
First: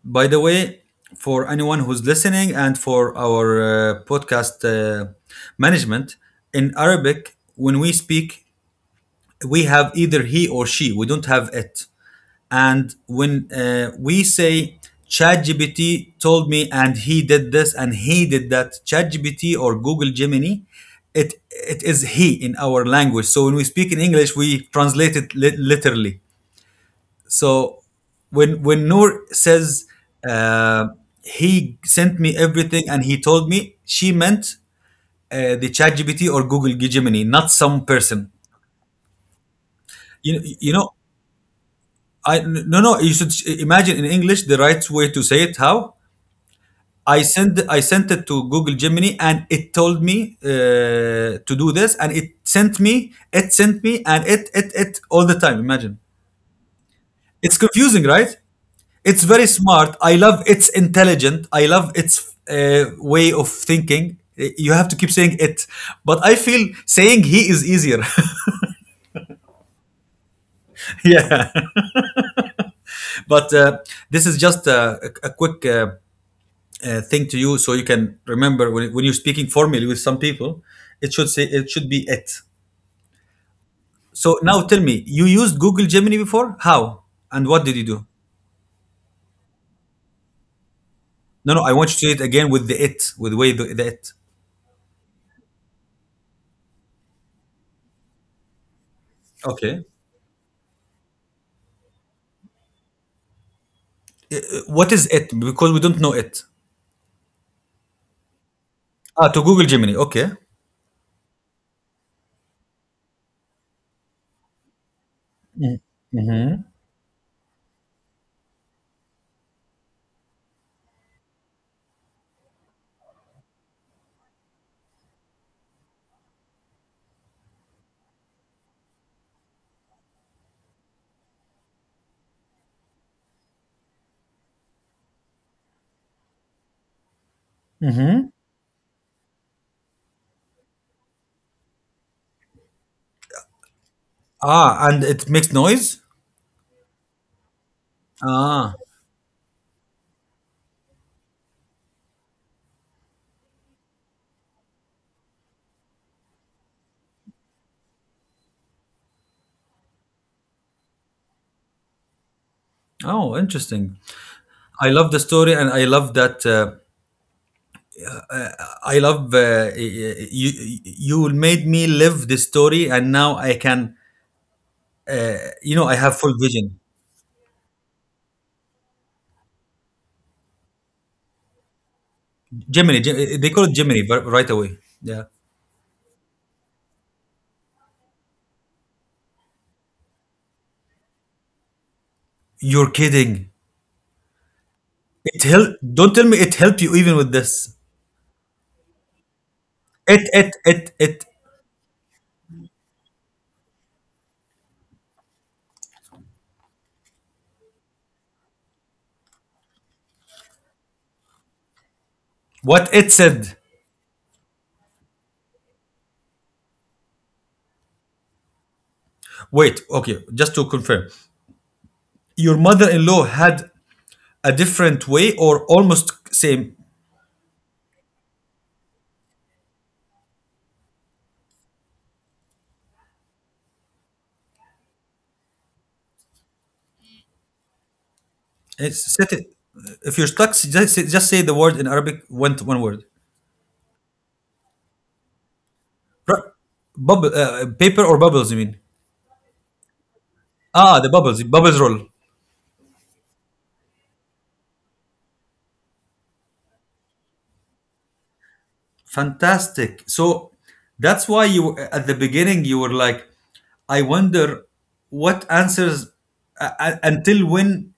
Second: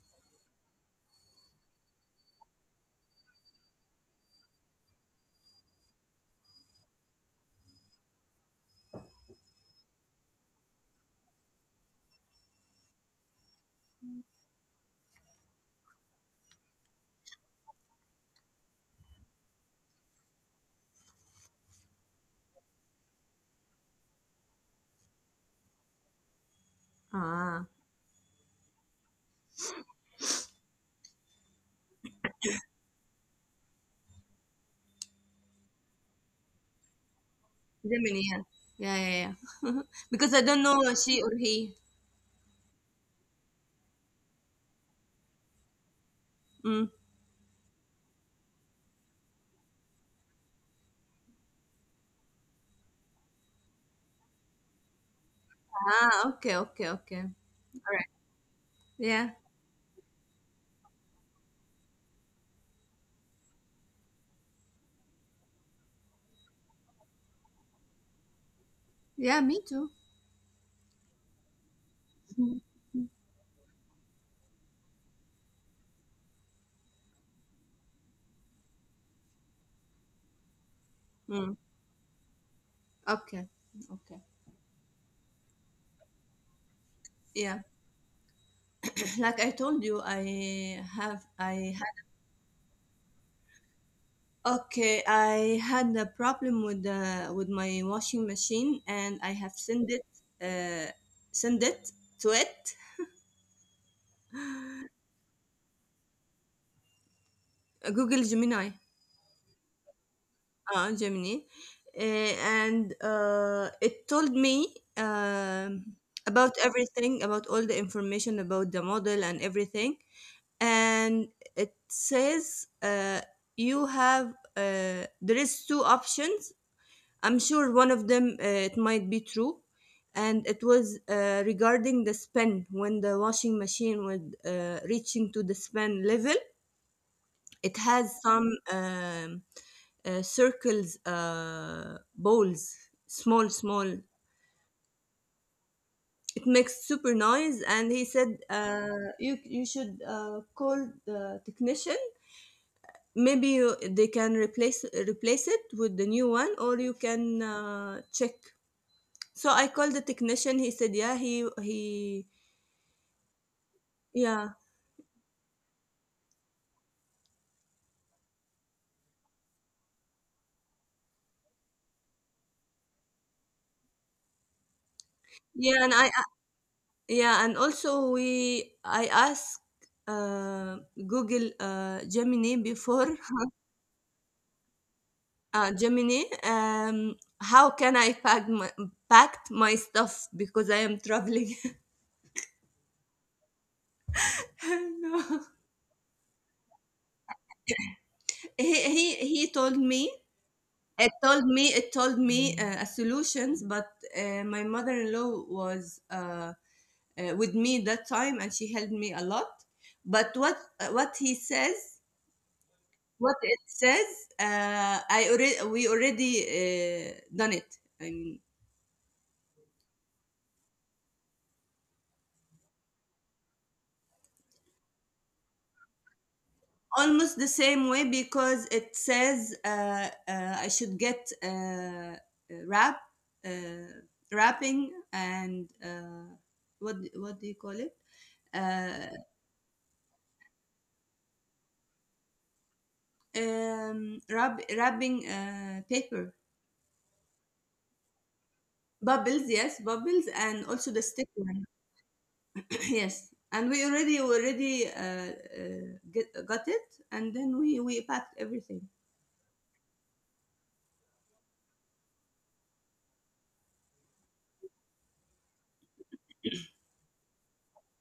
[SPEAKER 1] by the way, for anyone who's listening and for our podcast management in Arabic, when we speak, we have either he or she. We don't have it. And when we say ChatGPT told me and he did this and he did that, ChatGPT or Google Gemini, it is he in our language. So when we speak in English, we translate it literally.
[SPEAKER 2] ah,
[SPEAKER 1] So when Noor says uh, he sent me everything and he told me, she meant the ChatGPT or Google Gemini, not some
[SPEAKER 2] Gemini.
[SPEAKER 1] person.
[SPEAKER 2] Yeah, yeah, yeah. Yeah. Because I
[SPEAKER 1] You
[SPEAKER 2] don't
[SPEAKER 1] you
[SPEAKER 2] know
[SPEAKER 1] know,
[SPEAKER 2] she or he.
[SPEAKER 1] I no, no, you should imagine in English the right way to say it. How?
[SPEAKER 2] Mm.
[SPEAKER 1] I sent it to Google Gemini, and it told me to do this, and it sent me, it sent me and it it all the time. Imagine,
[SPEAKER 2] Ah, okay, okay, okay.
[SPEAKER 1] it's
[SPEAKER 2] All right.
[SPEAKER 1] confusing, right? It's
[SPEAKER 2] Yeah,
[SPEAKER 1] very smart. I love it's intelligent. I love its way of thinking. You have to keep saying it, but I feel saying he is easier.
[SPEAKER 2] yeah. Me too.
[SPEAKER 1] Yeah, but this is just a, quick thing to you, so you can remember when you're speaking formally with some people.
[SPEAKER 2] Mm.
[SPEAKER 1] It should be it.
[SPEAKER 2] Okay, okay.
[SPEAKER 1] So now tell me, you used Google Gemini before? How? And
[SPEAKER 2] Yeah,
[SPEAKER 1] what did you do?
[SPEAKER 2] like I told you, I have
[SPEAKER 1] No, no,
[SPEAKER 2] I
[SPEAKER 1] I want you to say it again with the it, with the way the it.
[SPEAKER 2] okay, I had a problem with the with my washing machine, and I have
[SPEAKER 1] Okay.
[SPEAKER 2] uh, send it to it,
[SPEAKER 1] What is it? Because we don't know it.
[SPEAKER 2] Google Gemini,
[SPEAKER 1] Ah, to Google Gemini. Okay.
[SPEAKER 2] Gemini, uh, and it told me um, about everything, about all the information about the model and everything, and it says you have there is two options. I'm sure one of them it might be true, and it was regarding the spin when the washing machine was reaching to the spin level. It has some circles, balls, small, small.
[SPEAKER 1] Ah, and it makes noise?
[SPEAKER 2] It makes super noise, and he said
[SPEAKER 1] Ah.
[SPEAKER 2] you should call the technician. Maybe they can replace it with the new one, or you can check. So I called the technician, he said, "Yeah, he.
[SPEAKER 1] Oh, interesting.
[SPEAKER 2] Yeah."
[SPEAKER 1] I love the story and I love that. I love you, you made me live this story and now I can, you
[SPEAKER 2] Yeah,
[SPEAKER 1] know,
[SPEAKER 2] and
[SPEAKER 1] I have full vision.
[SPEAKER 2] yeah, and also we I asked, uh, Google, Gemini
[SPEAKER 1] Gemini,
[SPEAKER 2] before.
[SPEAKER 1] They call it Gemini but right away. Yeah.
[SPEAKER 2] uh, Gemini, um, how can I packed my stuff because I am traveling.
[SPEAKER 1] You're kidding.
[SPEAKER 2] No.
[SPEAKER 1] It help. Don't tell me it helped you even with this.
[SPEAKER 2] He he he told me
[SPEAKER 1] It
[SPEAKER 2] it
[SPEAKER 1] it.
[SPEAKER 2] told me It told me, a solutions, but, my mother-in-law was, with me that time and she helped me a lot, but
[SPEAKER 1] What it
[SPEAKER 2] what
[SPEAKER 1] said.
[SPEAKER 2] it says, I already we already done it. I mean,
[SPEAKER 1] Wait. Okay. Just to confirm, your mother-in-law had a different way, or almost same.
[SPEAKER 2] almost the same way because it says I should get rap uh, wrapping and what do you call it, uh,
[SPEAKER 1] It's set it. If you're stuck, just say the word in Arabic. One, one word.
[SPEAKER 2] rubbing paper.
[SPEAKER 1] Ra- Bubble, paper or bubbles? You mean?
[SPEAKER 2] Bubbles, yes, bubbles, and also the
[SPEAKER 1] Ah, the
[SPEAKER 2] stick.
[SPEAKER 1] bubbles. Bubbles roll.
[SPEAKER 2] Yes, and we already uh, got it, and then we packed everything.
[SPEAKER 1] Fantastic. So that's why you at the beginning you were like, I wonder what answers until when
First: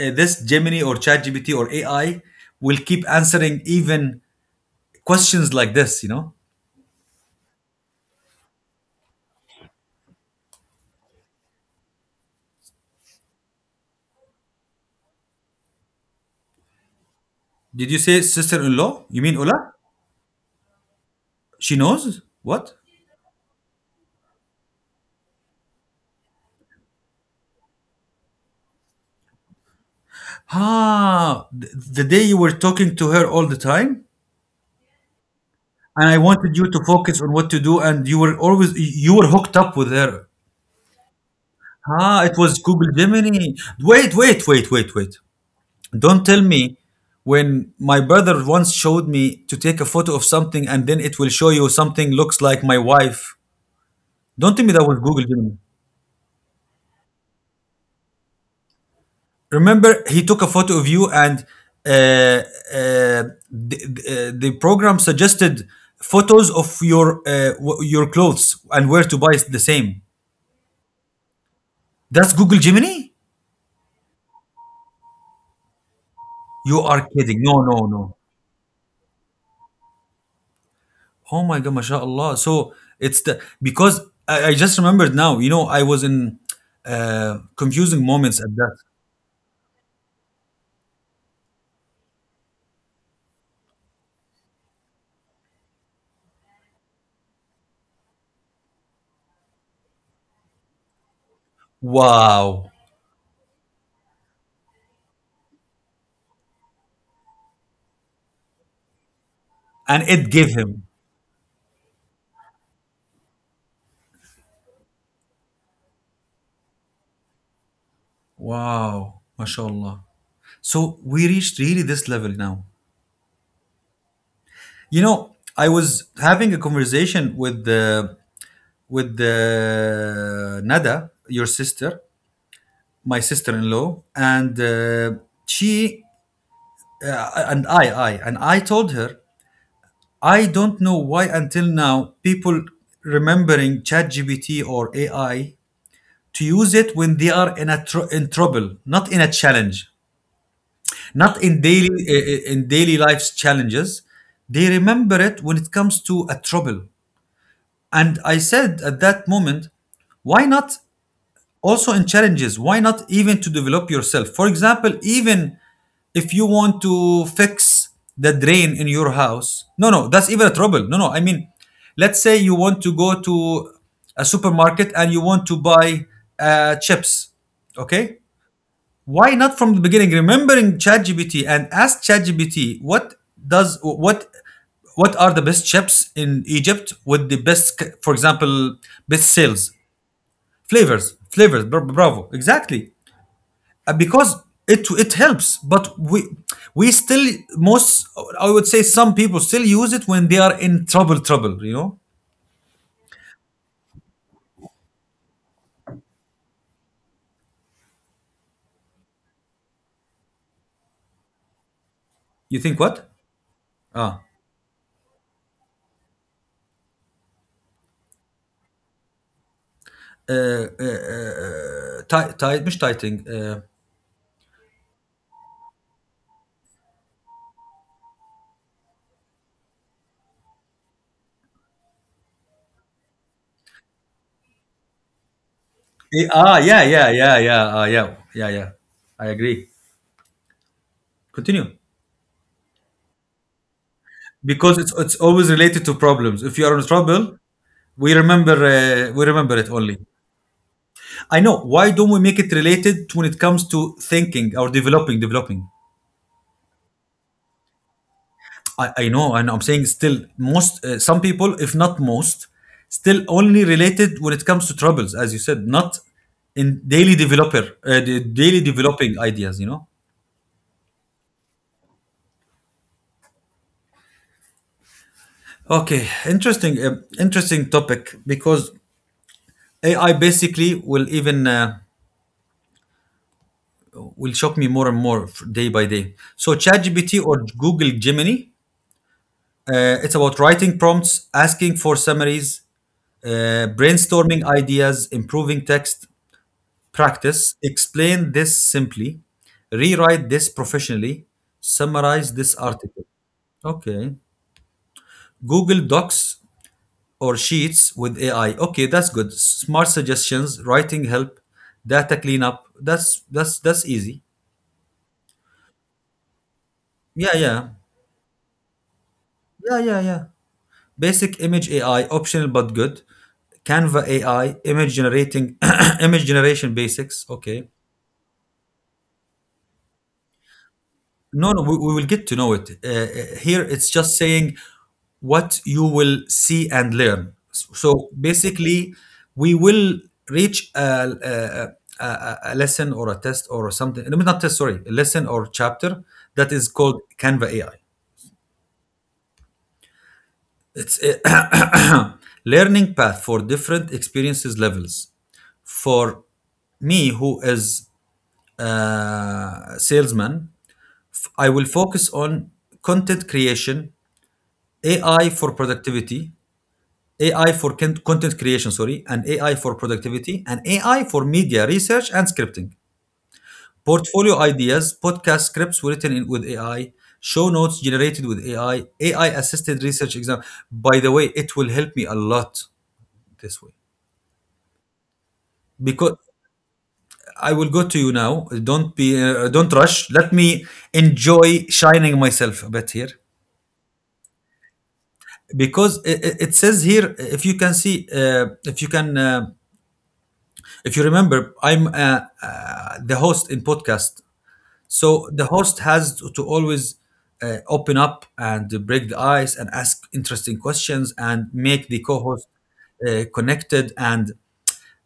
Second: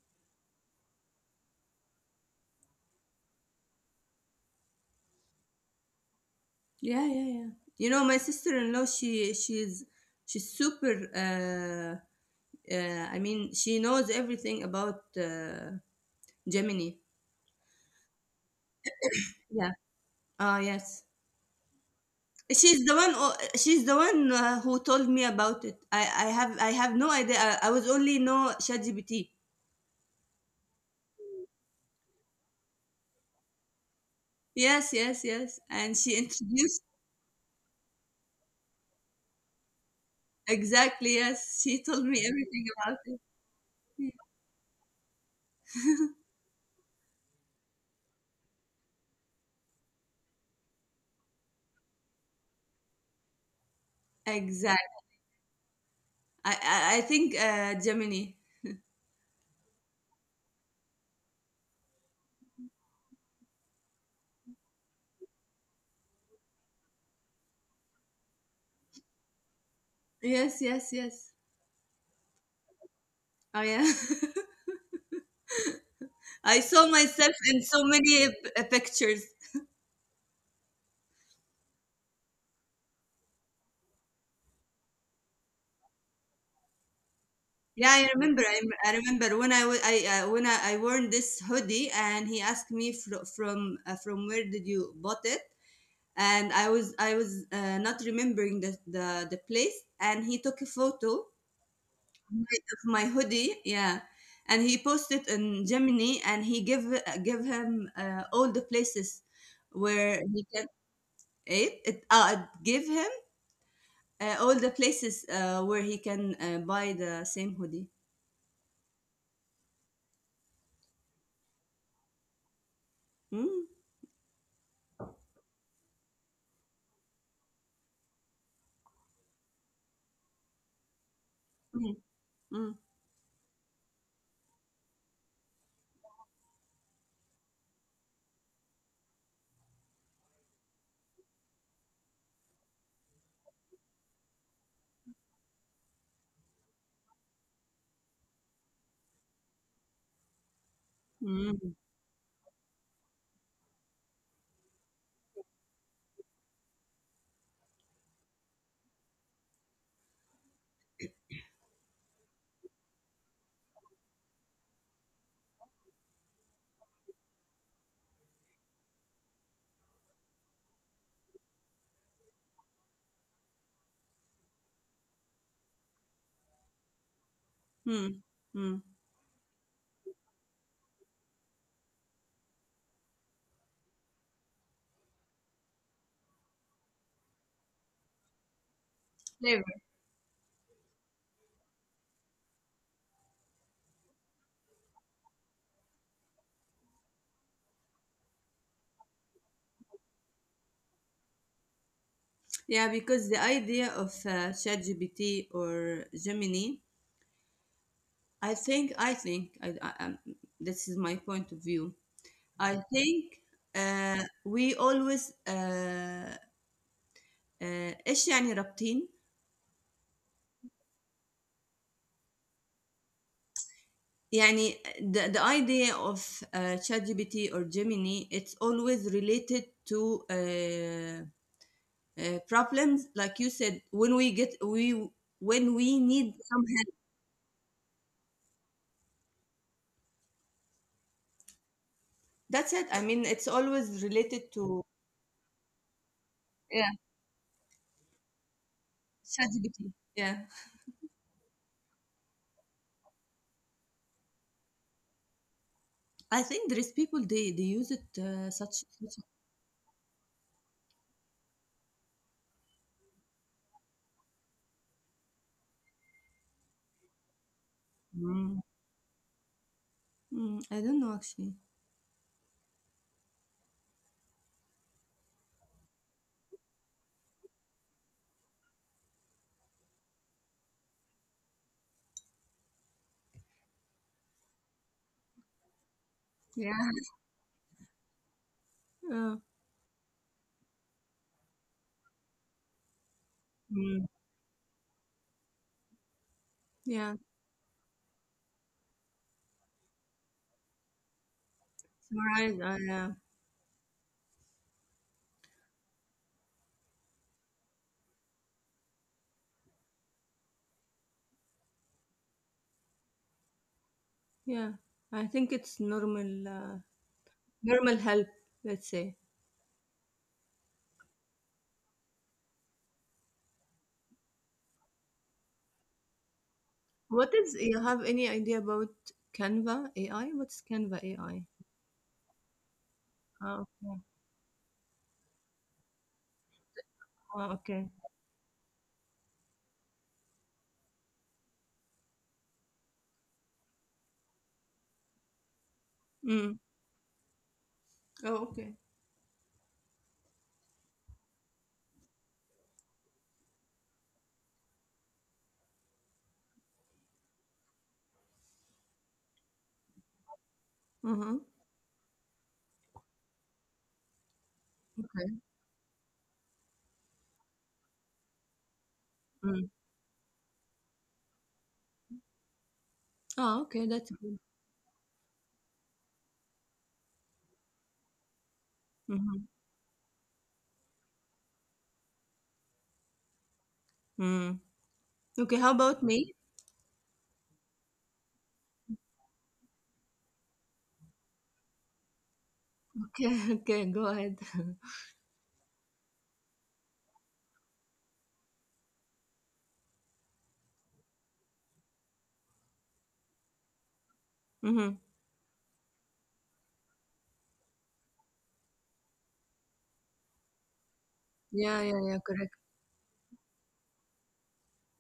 [SPEAKER 1] this Gemini or ChatGPT or AI will keep answering even questions like this. You know?
[SPEAKER 2] Yeah, yeah, yeah. You know, my sister-in-law, she's super. I mean, she knows everything about Gemini.
[SPEAKER 1] Did you say sister-in-law? You mean Ola?
[SPEAKER 2] Yeah. Ah, yes.
[SPEAKER 1] She knows what?
[SPEAKER 2] She's the one. She's the one who told me about it. I have no idea. I was only know ChatGPT.
[SPEAKER 1] Ah, the day you were talking to her all the time,
[SPEAKER 2] Yes, yes, yes. And
[SPEAKER 1] and I
[SPEAKER 2] she
[SPEAKER 1] wanted you
[SPEAKER 2] introduced
[SPEAKER 1] to focus on what to do, and you were always, you were hooked up with her.
[SPEAKER 2] exactly. Yes, she told
[SPEAKER 1] Ah,
[SPEAKER 2] me
[SPEAKER 1] it was
[SPEAKER 2] everything
[SPEAKER 1] Google
[SPEAKER 2] about it.
[SPEAKER 1] Gemini. Wait. Don't tell me, when my brother once showed me to take a photo of something and then it will show you something looks like my wife. Don't tell me that was
[SPEAKER 2] Exactly.
[SPEAKER 1] Google Gemini.
[SPEAKER 2] I think Gemini.
[SPEAKER 1] Remember, he took a photo of you, and uh, uh, the program suggested photos of your your clothes and where to buy the same.
[SPEAKER 2] Yes, yes, yes.
[SPEAKER 1] That's Google Gemini?
[SPEAKER 2] Oh, yeah. I
[SPEAKER 1] You
[SPEAKER 2] saw
[SPEAKER 1] are
[SPEAKER 2] myself
[SPEAKER 1] kidding.
[SPEAKER 2] in
[SPEAKER 1] No,
[SPEAKER 2] so
[SPEAKER 1] no, no.
[SPEAKER 2] many pictures.
[SPEAKER 1] Oh my god, mashallah. So it's the, because I just remembered now, you know, I was in
[SPEAKER 2] Yeah, I
[SPEAKER 1] confusing
[SPEAKER 2] remember.
[SPEAKER 1] moments at that.
[SPEAKER 2] I remember when I, w- I when I wore this hoodie, and he asked me from where did you bought it, and I was not remembering the place, and he took a photo, my
[SPEAKER 1] Wow.
[SPEAKER 2] of my hoodie, yeah. And he posted in Gemini, and he give him all the places
[SPEAKER 1] And
[SPEAKER 2] where
[SPEAKER 1] it
[SPEAKER 2] he
[SPEAKER 1] gave
[SPEAKER 2] can
[SPEAKER 1] him.
[SPEAKER 2] it it give him all the places where he can buy the same hoodie.
[SPEAKER 1] Wow, mashallah. So we reached really this level now.
[SPEAKER 2] Mm,
[SPEAKER 1] You know, I was having a conversation with the Nada, your
[SPEAKER 2] mm,
[SPEAKER 1] sister,
[SPEAKER 2] mm,
[SPEAKER 1] my sister-in-law, and she and I told her I don't know why until now people remembering ChatGPT or AI to use it when they are in a in trouble, not in a challenge, not in
[SPEAKER 2] mm,
[SPEAKER 1] daily in daily life's challenges. They remember it when it comes to a trouble. And I said at that moment, why not also in challenges? Why not even to develop yourself, for example? Even if you want to fix the drain in your house, no no, that's even a trouble. No no, I mean, let's say you want to go to a supermarket and you want to buy chips. Okay,
[SPEAKER 2] mm, mm.
[SPEAKER 1] why not from the beginning remembering ChatGPT and ask ChatGPT what does what are the best chips in Egypt with the best, for example, best
[SPEAKER 2] Flavor.
[SPEAKER 1] sales, flavors. Bravo, exactly. Because it helps, but we, we still, most, I would say, some people still use it when they are in trouble, you know.
[SPEAKER 2] Yeah, because the idea of ChatGPT or Gemini, I think I think I, this is my point of view.
[SPEAKER 1] You think
[SPEAKER 2] I
[SPEAKER 1] what?
[SPEAKER 2] think
[SPEAKER 1] Ah,
[SPEAKER 2] we always آه، آه، إيش يعني رابطين؟
[SPEAKER 1] tight مش tighting.
[SPEAKER 2] يعني the idea of ChatGPT or Gemini it's always related to problems like you said when we need some
[SPEAKER 1] Yeah,
[SPEAKER 2] help.
[SPEAKER 1] yeah, yeah, yeah, ah, yeah, yeah, yeah. I agree. Continue.
[SPEAKER 2] That's it. I mean, it's always related
[SPEAKER 1] Because
[SPEAKER 2] to,
[SPEAKER 1] it's always related to problems. If you are in
[SPEAKER 2] yeah,
[SPEAKER 1] trouble, we remember uh, we remember it
[SPEAKER 2] ChatGPT.
[SPEAKER 1] only.
[SPEAKER 2] Yeah,
[SPEAKER 1] I know. Why don't we make it related when it comes to thinking or developing? Developing.
[SPEAKER 2] I think there is people they use it
[SPEAKER 1] I
[SPEAKER 2] such.
[SPEAKER 1] know, and I'm saying still, most, some people, if not most, still only related when it comes to troubles, as you said, not in daily developer, the daily
[SPEAKER 2] Mm,
[SPEAKER 1] developing ideas, you know?
[SPEAKER 2] mm, I don't know actually.
[SPEAKER 1] Okay, interesting, interesting topic, because AI basically will even will shock me more and more day by day. So
[SPEAKER 2] Yeah.
[SPEAKER 1] ChatGPT or Google Gemini,
[SPEAKER 2] Uh,
[SPEAKER 1] it's about writing prompts, asking for summaries,
[SPEAKER 2] mm,
[SPEAKER 1] brainstorming ideas, improving text
[SPEAKER 2] yeah.
[SPEAKER 1] practice. Explain this simply. Rewrite this professionally. Summarize this
[SPEAKER 2] Right, I
[SPEAKER 1] article.
[SPEAKER 2] yeah.
[SPEAKER 1] Okay. Google Docs or Sheets with AI. Okay, that's good. Smart suggestions, writing help, data cleanup. That's easy.
[SPEAKER 2] Yeah. I think it's
[SPEAKER 1] Yeah, yeah.
[SPEAKER 2] normal help, let's say.
[SPEAKER 1] Yeah, yeah, yeah. Basic image AI, optional but good. Canva AI, image generating, image generation basics. Okay.
[SPEAKER 2] You have any idea about Canva AI? What's Canva
[SPEAKER 1] No,
[SPEAKER 2] AI?
[SPEAKER 1] no, we will get to know it. Here,
[SPEAKER 2] Oh,
[SPEAKER 1] it's just
[SPEAKER 2] okay.
[SPEAKER 1] saying what you will see and learn.
[SPEAKER 2] Oh, okay.
[SPEAKER 1] So basically, we will reach a lesson or a test or something. No, not test. Sorry, a lesson or chapter that is
[SPEAKER 2] Mm.
[SPEAKER 1] called Canva AI.
[SPEAKER 2] Oh, okay.
[SPEAKER 1] It's a learning path for different experiences levels. For me, who is a salesman,
[SPEAKER 2] Mm-hmm.
[SPEAKER 1] I will focus on content creation, AI
[SPEAKER 2] Okay.
[SPEAKER 1] for productivity, content creation, sorry, and AI for
[SPEAKER 2] Mm.
[SPEAKER 1] productivity, and AI for media research and scripting.
[SPEAKER 2] Oh, okay. That's
[SPEAKER 1] Portfolio
[SPEAKER 2] good.
[SPEAKER 1] ideas, podcast scripts written in, with AI, show notes generated with AI, AI
[SPEAKER 2] Mm-hmm.
[SPEAKER 1] assisted research exam. By the way, it will help me a lot this way,
[SPEAKER 2] Mm. Okay. How about
[SPEAKER 1] because
[SPEAKER 2] me?
[SPEAKER 1] I will go to you now. Don't be, don't rush. Let me enjoy shining myself a bit here,
[SPEAKER 2] Okay. Okay. Go ahead.
[SPEAKER 1] because it says here if you can see, if you can. If you remember, I'm the host in podcast,
[SPEAKER 2] Mm-hmm.
[SPEAKER 1] so the host has to always open up and break the ice and ask interesting questions and
[SPEAKER 2] Yeah.
[SPEAKER 1] make the
[SPEAKER 2] Yeah. Yeah.
[SPEAKER 1] co-host
[SPEAKER 2] Correct.
[SPEAKER 1] connected. And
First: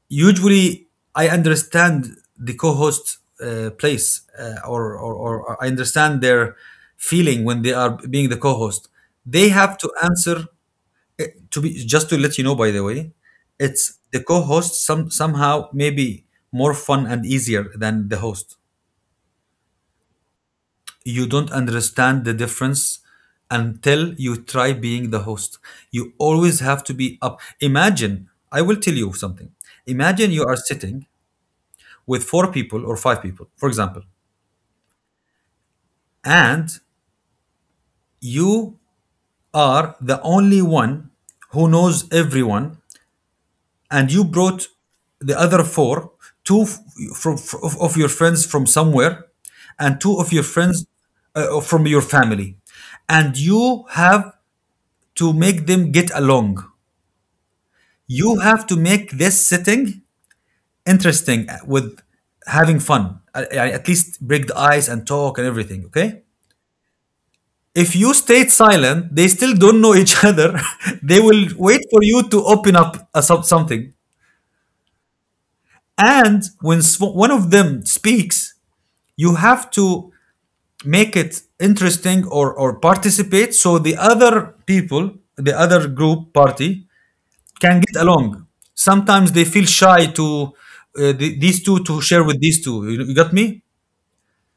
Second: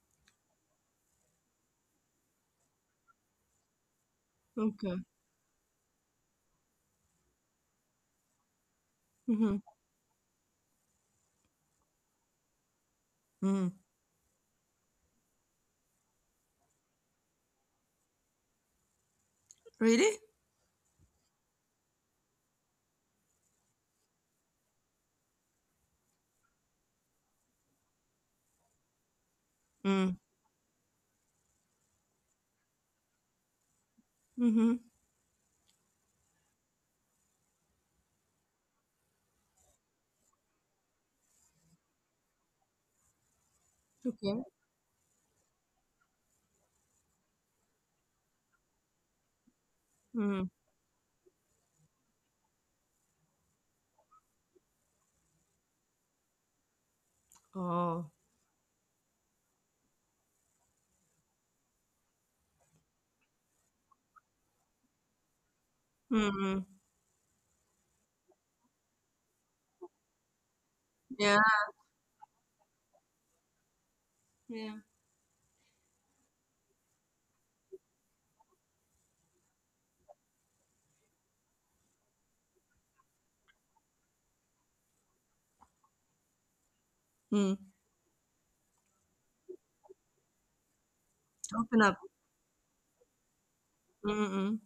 [SPEAKER 1] usually, I understand the co-host place,
[SPEAKER 2] Okay.
[SPEAKER 1] or I understand their feeling when they are being the co-host. They
[SPEAKER 2] Mm-hmm.
[SPEAKER 1] have to answer, to be, just to let you know, by the way,
[SPEAKER 2] Mm.
[SPEAKER 1] it's the co-host, some, somehow, maybe more fun and easier than the host.
[SPEAKER 2] Really?
[SPEAKER 1] You don't understand the difference until you try being the host. You always have to be up. Imagine I will tell you something.
[SPEAKER 2] Mm.
[SPEAKER 1] Imagine you are sitting with four people or five people, for example,
[SPEAKER 2] Mm-hmm.
[SPEAKER 1] and you are the only one who knows everyone, and you
[SPEAKER 2] Okay.
[SPEAKER 1] brought the other four, two f- from of your friends from somewhere, and two of your
[SPEAKER 2] Mm.
[SPEAKER 1] friends from your family, and you have to make them get along.
[SPEAKER 2] Oh.
[SPEAKER 1] You have to make this sitting interesting with having fun. At least break the ice and talk and everything. Okay.
[SPEAKER 2] Mm-hmm.
[SPEAKER 1] If you stayed silent, they still don't know each other. They
[SPEAKER 2] Yeah.
[SPEAKER 1] will wait for you to open up something.
[SPEAKER 2] Yeah.
[SPEAKER 1] And when one of them speaks, you have to make it interesting, or participate, so the other people, the other group, party,
[SPEAKER 2] Mm.
[SPEAKER 1] can get along. Sometimes they feel shy to these
[SPEAKER 2] Open
[SPEAKER 1] two
[SPEAKER 2] up.
[SPEAKER 1] to share with these two. You got me?
[SPEAKER 2] Mm-mm.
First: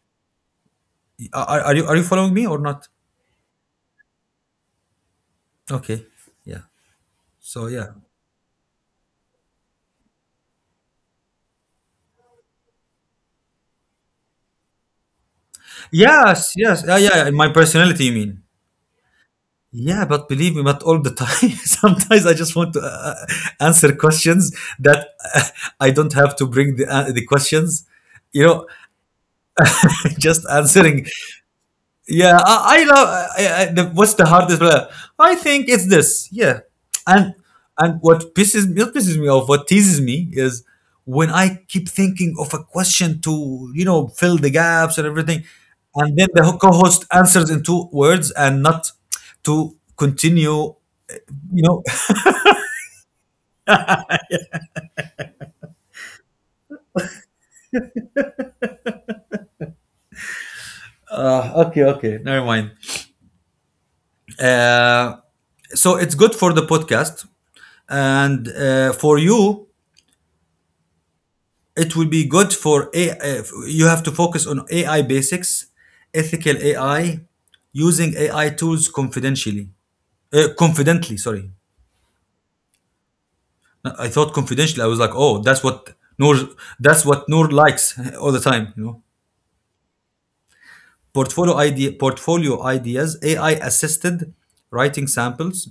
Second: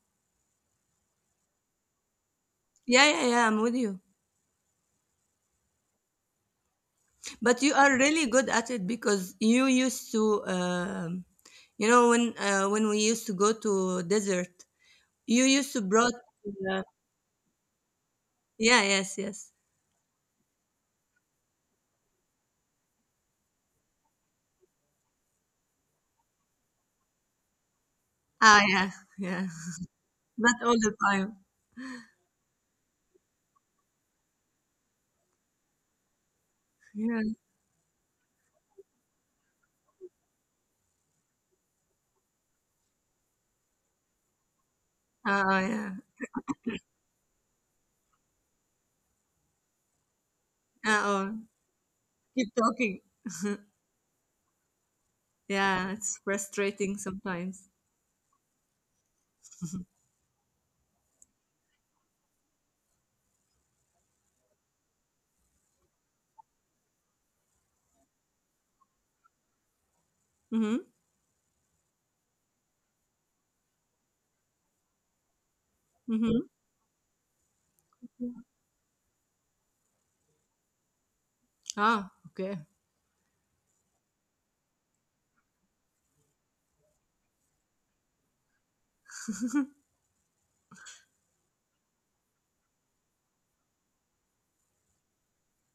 [SPEAKER 1] Are you, are you following me or not?
[SPEAKER 2] Yeah, yeah, yeah. I'm with you.
[SPEAKER 1] Okay. Yeah.
[SPEAKER 2] But
[SPEAKER 1] So
[SPEAKER 2] you
[SPEAKER 1] yeah.
[SPEAKER 2] are really good at it because you used to, when we used to go to desert, you used to brought.
[SPEAKER 1] Yes, yes,
[SPEAKER 2] Uh,
[SPEAKER 1] yeah, yeah, yeah. My personality, you mean.
[SPEAKER 2] yeah. Yes. Yes.
[SPEAKER 1] Yeah, but believe me, not all the time. Sometimes I just want to uh, answer questions that uh, I don't have to bring the questions, you know.
[SPEAKER 2] Ah. Yeah. Yeah.
[SPEAKER 1] Just
[SPEAKER 2] Not all the
[SPEAKER 1] answering.
[SPEAKER 2] time.
[SPEAKER 1] Yeah, I love, what's the hardest blah? I think it's this. Yeah. and
[SPEAKER 2] Yeah.
[SPEAKER 1] and what pisses me, not pisses me off, what teases me is when I keep thinking of a question to, you know, fill the gaps and everything,
[SPEAKER 2] Oh. Yeah.
[SPEAKER 1] and then the co-host answers in two words and not to continue,
[SPEAKER 2] Oh.
[SPEAKER 1] you know.
[SPEAKER 2] Keep talking. Yeah. It's frustrating sometimes.
[SPEAKER 1] Okay, okay, never mind. uh, so it's good for the podcast, and for you,
[SPEAKER 2] Mm-hmm.
[SPEAKER 1] it will be good for AI. You have to focus on AI basics, ethical
[SPEAKER 2] Mm-hmm.
[SPEAKER 1] AI, using AI tools confidentially, confidently. Sorry,
[SPEAKER 2] Ah. Okay.
[SPEAKER 1] no, I thought confidentially. I was like, oh, that's what Noor likes all the time. You know, portfolio ideas, AI assisted writing samples,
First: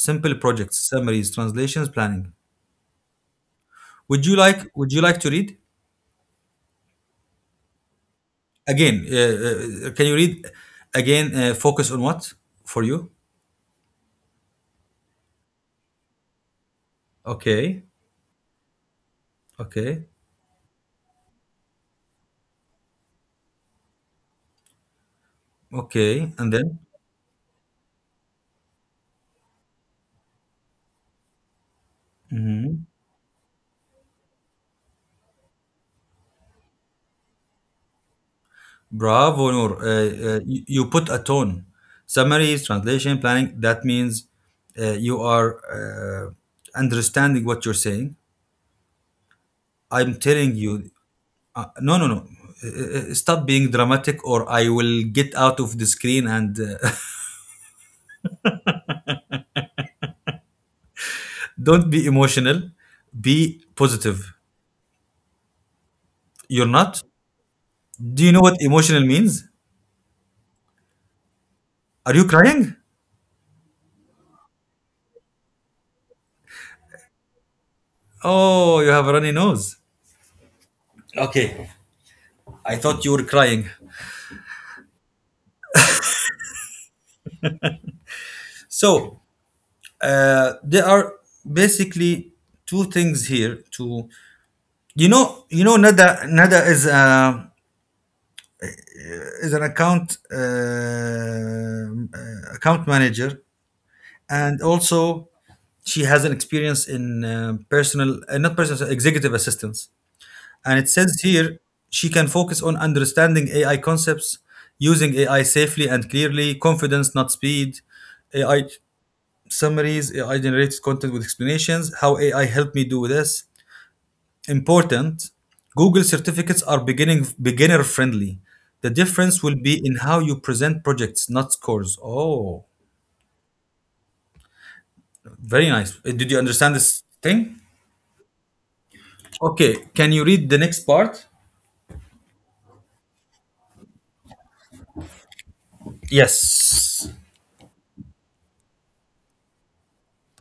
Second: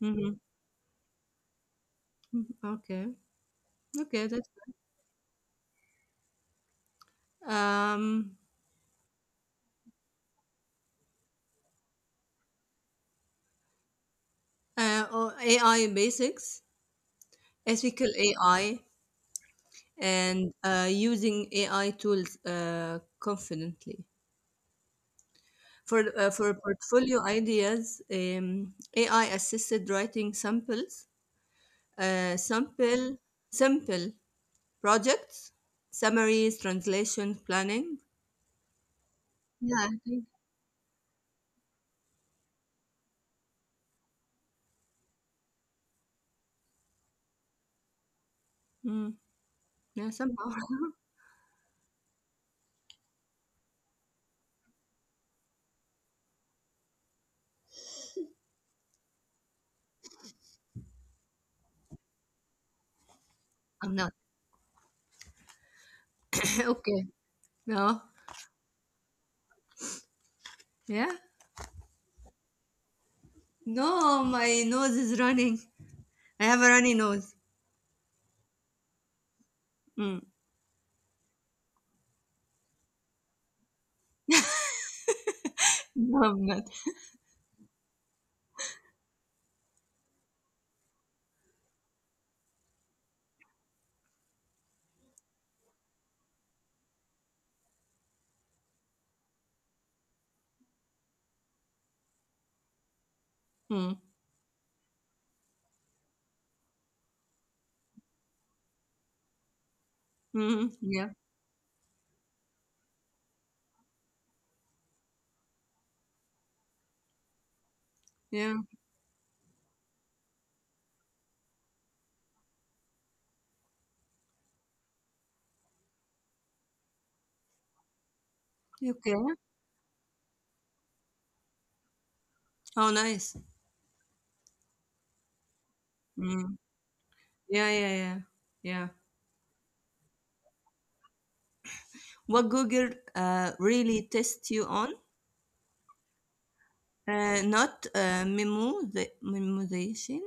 [SPEAKER 2] Mm-hmm.
[SPEAKER 1] projects, summaries, translations, planning.
[SPEAKER 2] Mm-hmm. Okay.
[SPEAKER 1] Would
[SPEAKER 2] Okay.
[SPEAKER 1] you
[SPEAKER 2] That's
[SPEAKER 1] like? Would you like to read
[SPEAKER 2] um.
[SPEAKER 1] again? Can you read again? Focus on what for you?
[SPEAKER 2] Or AI basics,
[SPEAKER 1] Okay,
[SPEAKER 2] ethical AI,
[SPEAKER 1] okay,
[SPEAKER 2] and using AI tools confidently. For, uh,
[SPEAKER 1] okay.
[SPEAKER 2] for
[SPEAKER 1] And then,
[SPEAKER 2] portfolio ideas, AI assisted writing samples, uh, sample, sample projects, summaries, translation, planning.
[SPEAKER 1] bravo,
[SPEAKER 2] Yeah,
[SPEAKER 1] Noor.
[SPEAKER 2] I think.
[SPEAKER 1] You, you put a tone. Summaries, translation, planning. That means you are understanding what you're saying.
[SPEAKER 2] Mm, yeah,
[SPEAKER 1] I'm
[SPEAKER 2] somehow.
[SPEAKER 1] telling you, no, no, no. Stop being dramatic, or I will get out of the screen. And don't be emotional. Be
[SPEAKER 2] I'm not.
[SPEAKER 1] positive. You're not.
[SPEAKER 2] Okay. No.
[SPEAKER 1] Do you know what emotional means?
[SPEAKER 2] Yeah.
[SPEAKER 1] Are you crying?
[SPEAKER 2] No, my nose is running. I have a runny nose.
[SPEAKER 1] Oh, you have a runny nose.
[SPEAKER 2] Mm.
[SPEAKER 1] Okay. I thought you were crying.
[SPEAKER 2] No, I'm not.
[SPEAKER 1] So there are basically two things here. To, you know, Nada is a is an account account manager,
[SPEAKER 2] Mm.
[SPEAKER 1] and also she has an experience in personal, not personal, executive assistance. And
[SPEAKER 2] Mhm.
[SPEAKER 1] it
[SPEAKER 2] Yeah,
[SPEAKER 1] says here she can focus on understanding AI concepts, using AI safely and clearly, confidence, not speed. AI
[SPEAKER 2] yeah.
[SPEAKER 1] summaries, AI generated content with explanations, how AI helped me do this. Important, Google certificates are beginning beginner friendly. The difference
[SPEAKER 2] Okay.
[SPEAKER 1] will be in how you present projects, not scores. Oh,
[SPEAKER 2] Oh, nice.
[SPEAKER 1] very nice. Did you
[SPEAKER 2] Mm.
[SPEAKER 1] understand this thing?
[SPEAKER 2] Yeah, yeah, yeah, yeah.
[SPEAKER 1] Okay, can you read the next part?
[SPEAKER 2] What Google really tests you on?
[SPEAKER 1] Yes.
[SPEAKER 2] Not the memorization,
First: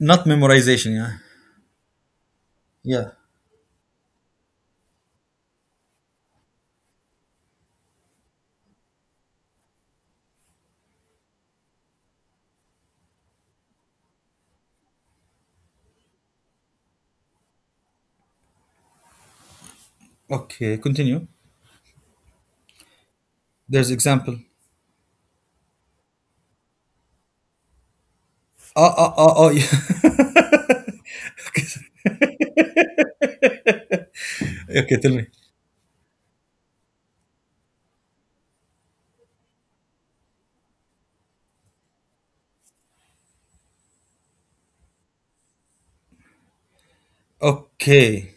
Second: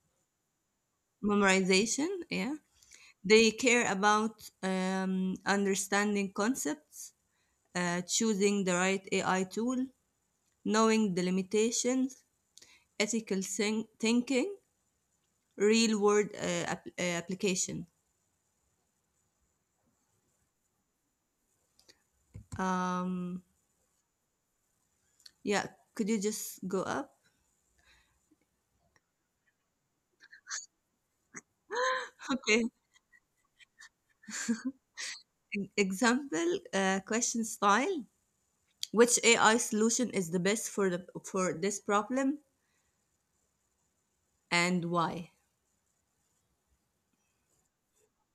[SPEAKER 1] Not memorization, yeah.
[SPEAKER 2] memorization. Yeah,
[SPEAKER 1] Yeah.
[SPEAKER 2] they care about understanding concepts, choosing the right AI tool, knowing the limitations, ethical thinking, real-world application.
[SPEAKER 1] Okay, continue.
[SPEAKER 2] Um,
[SPEAKER 1] There's example.
[SPEAKER 2] yeah. Could you just go up?
[SPEAKER 1] Oh, oh, oh, oh, yeah.
[SPEAKER 2] Okay.
[SPEAKER 1] Okay, tell me.
[SPEAKER 2] Example question style. Which AI solution is the best for the for this problem and why?
[SPEAKER 1] Okay.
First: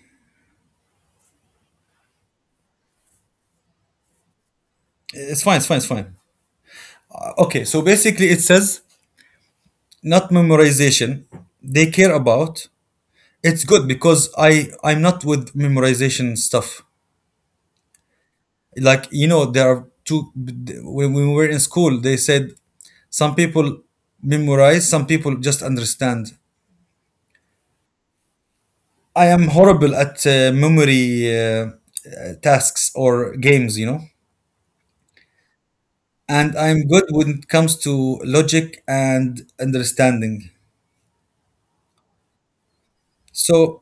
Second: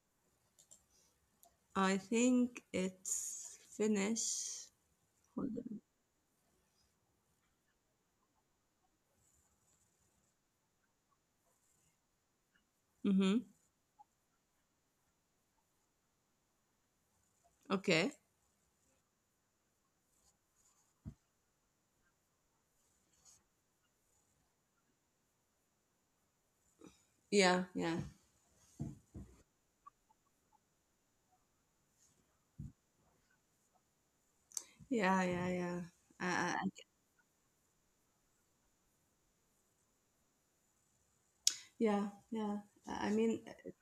[SPEAKER 2] I think it's Finnish.
[SPEAKER 1] It's
[SPEAKER 2] Hold
[SPEAKER 1] fine, it's fine,
[SPEAKER 2] on.
[SPEAKER 1] it's fine. Okay, so basically it says not memorization, they care about,
[SPEAKER 2] Mm-hmm.
[SPEAKER 1] it's good because I'm not with memorization stuff,
[SPEAKER 2] Okay.
[SPEAKER 1] like, you know, there are two, when we were in school they said some people memorize, some people just understand.
[SPEAKER 2] Yeah. Yeah.
[SPEAKER 1] I am horrible at memory tasks or games, you know.
[SPEAKER 2] Yeah. Yeah. Yeah. Uh,
[SPEAKER 1] And
[SPEAKER 2] uh, uh,
[SPEAKER 1] I'm good when it comes to logic and understanding.
[SPEAKER 2] yeah. Yeah. I mean.
[SPEAKER 1] So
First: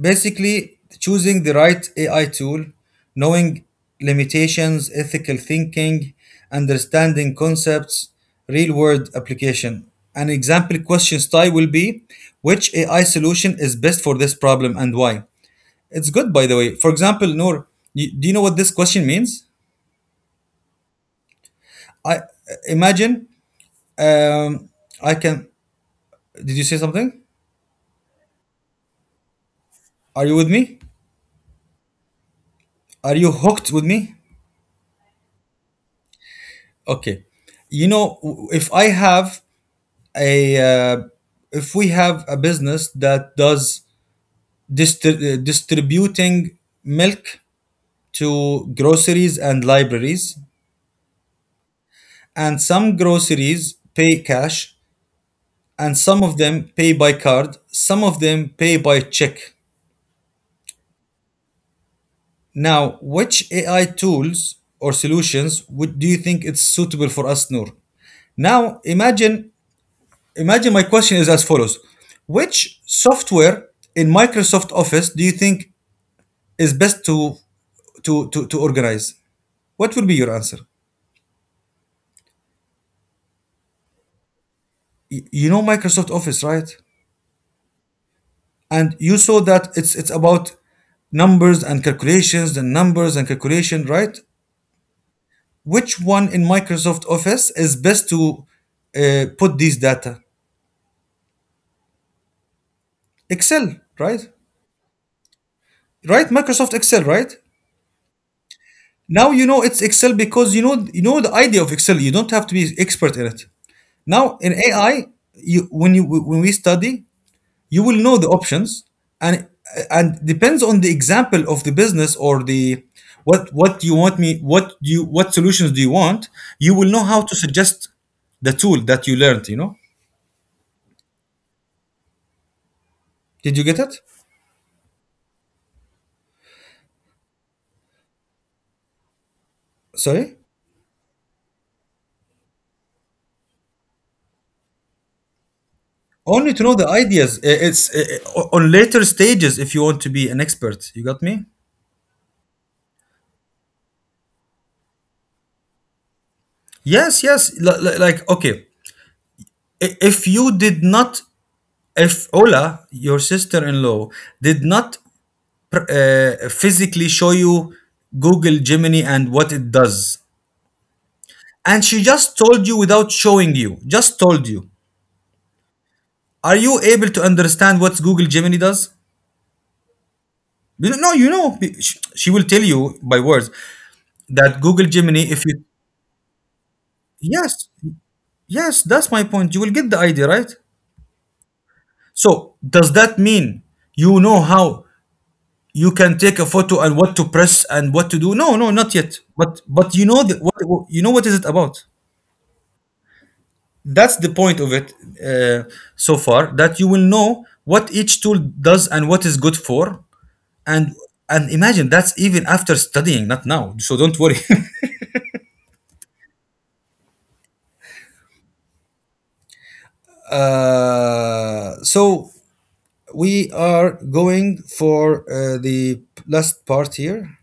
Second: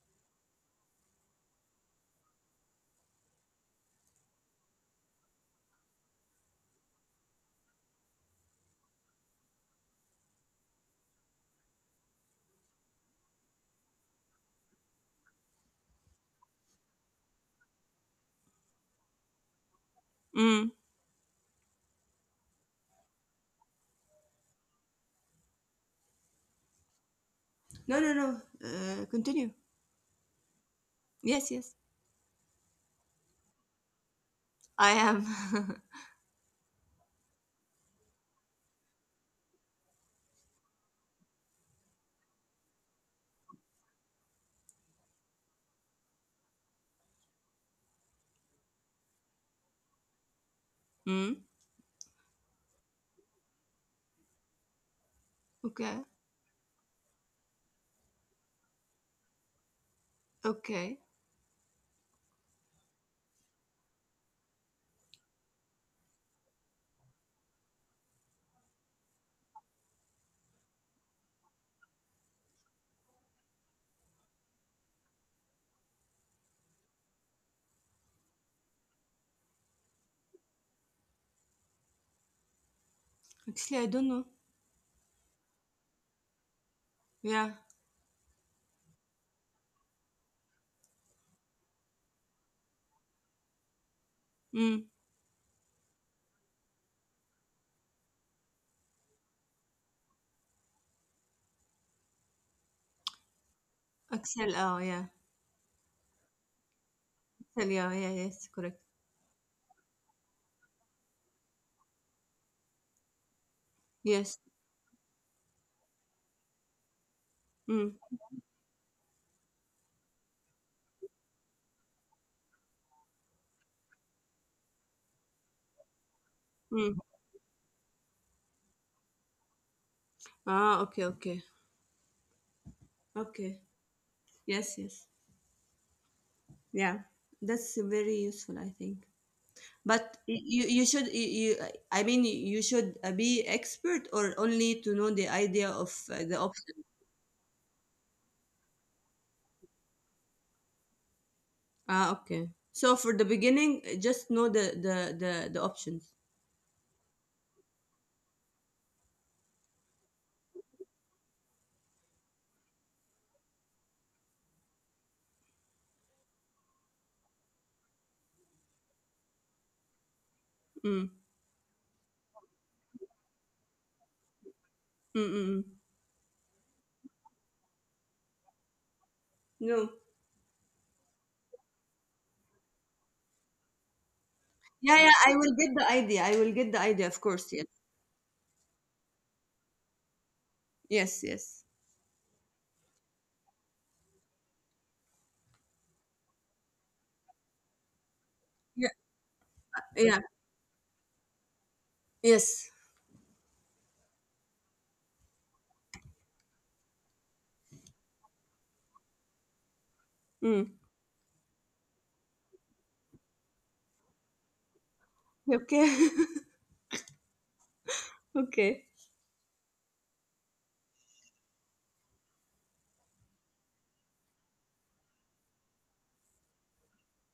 [SPEAKER 1] basically, choosing the right AI tool, knowing limitations, ethical thinking, understanding concepts, real world application. An example question style will be, which AI solution is best for this problem and why? It's good, by the way. For example, Noor, you, do you know what this question means?
[SPEAKER 2] Mm.
[SPEAKER 1] I imagine, um, I can. Did you say something?
[SPEAKER 2] No. No. No. Continue.
[SPEAKER 1] Are you with me?
[SPEAKER 2] Yes. Yes.
[SPEAKER 1] Are you hooked with me?
[SPEAKER 2] I am.
[SPEAKER 1] Okay. You know, if I have a, uh, if we have a business that does distributing milk to groceries and libraries,
[SPEAKER 2] Mm.
[SPEAKER 1] and some groceries pay cash, and
[SPEAKER 2] Okay.
[SPEAKER 1] some of them pay by card, some of them pay by check.
[SPEAKER 2] Okay.
[SPEAKER 1] Now, which AI tools or solutions would, do you think it's suitable for us, Noor? Now, imagine, imagine my question is as follows. Which software in Microsoft Office do you think is best to to organize? What would be your answer?
[SPEAKER 2] Actually, I don't know.
[SPEAKER 1] You know Microsoft Office, right?
[SPEAKER 2] Yeah.
[SPEAKER 1] And you saw that it's about numbers and calculations and numbers and calculation, right?
[SPEAKER 2] Mm.
[SPEAKER 1] Which one in Microsoft Office is best to put these data? Excel, right?
[SPEAKER 2] Excel. Oh, yeah.
[SPEAKER 1] Right, Microsoft Excel, right?
[SPEAKER 2] Excel. Yeah. Yeah. Yes. Correct.
[SPEAKER 1] Now you know it's Excel because you know, you know the idea of Excel. You don't have to be expert in it. Now
[SPEAKER 2] Yes.
[SPEAKER 1] in AI, you, when you, when we study, you will
[SPEAKER 2] Mm,
[SPEAKER 1] know the options, and and depends on the example of the business or the, what you want me, what you, what solutions do you want, you will
[SPEAKER 2] mm.
[SPEAKER 1] know how to suggest the tool that you learned, you know?
[SPEAKER 2] Ah, okay, okay,
[SPEAKER 1] Did
[SPEAKER 2] okay.
[SPEAKER 1] you get it?
[SPEAKER 2] Yes, yes. Yeah, that's very useful, I think. But
[SPEAKER 1] Sorry?
[SPEAKER 2] you should, you, I mean, you should be expert or only to know the idea of the
[SPEAKER 1] Only to know
[SPEAKER 2] option.
[SPEAKER 1] the ideas. It's on later stages if you want to be an expert. You got me?
[SPEAKER 2] Ah, okay. So for the beginning, just know the options.
[SPEAKER 1] Yes, yes. Like, okay, if you did not, if Ola, your sister in law, did not physically show you Google Gemini and what it does.
[SPEAKER 2] Mm,
[SPEAKER 1] And she just told you without showing you, just told you.
[SPEAKER 2] mm, mm, mm.
[SPEAKER 1] Are you able to understand what Google Gemini does?
[SPEAKER 2] No.
[SPEAKER 1] No, you know, she will tell you by words that Google
[SPEAKER 2] Yeah, yeah.
[SPEAKER 1] Gemini,
[SPEAKER 2] I
[SPEAKER 1] if
[SPEAKER 2] will
[SPEAKER 1] you,
[SPEAKER 2] get the idea. I will get the idea. Of course. Yes.
[SPEAKER 1] yes, yes, that's my point. You will get the idea, right?
[SPEAKER 2] Yes. Yes.
[SPEAKER 1] So, does that mean you know how you can take a photo and what to press and what to do? No, no, not yet. But you
[SPEAKER 2] Yeah. Yeah.
[SPEAKER 1] know the, what you know what is it about?
[SPEAKER 2] Yes.
[SPEAKER 1] That's the point of it uh, so far, that you will know what each tool does and what is good for.
[SPEAKER 2] Mm.
[SPEAKER 1] And and imagine, that's even after studying, not now, so don't worry.
[SPEAKER 2] Okay. Okay.
[SPEAKER 1] So we are going for the last part here,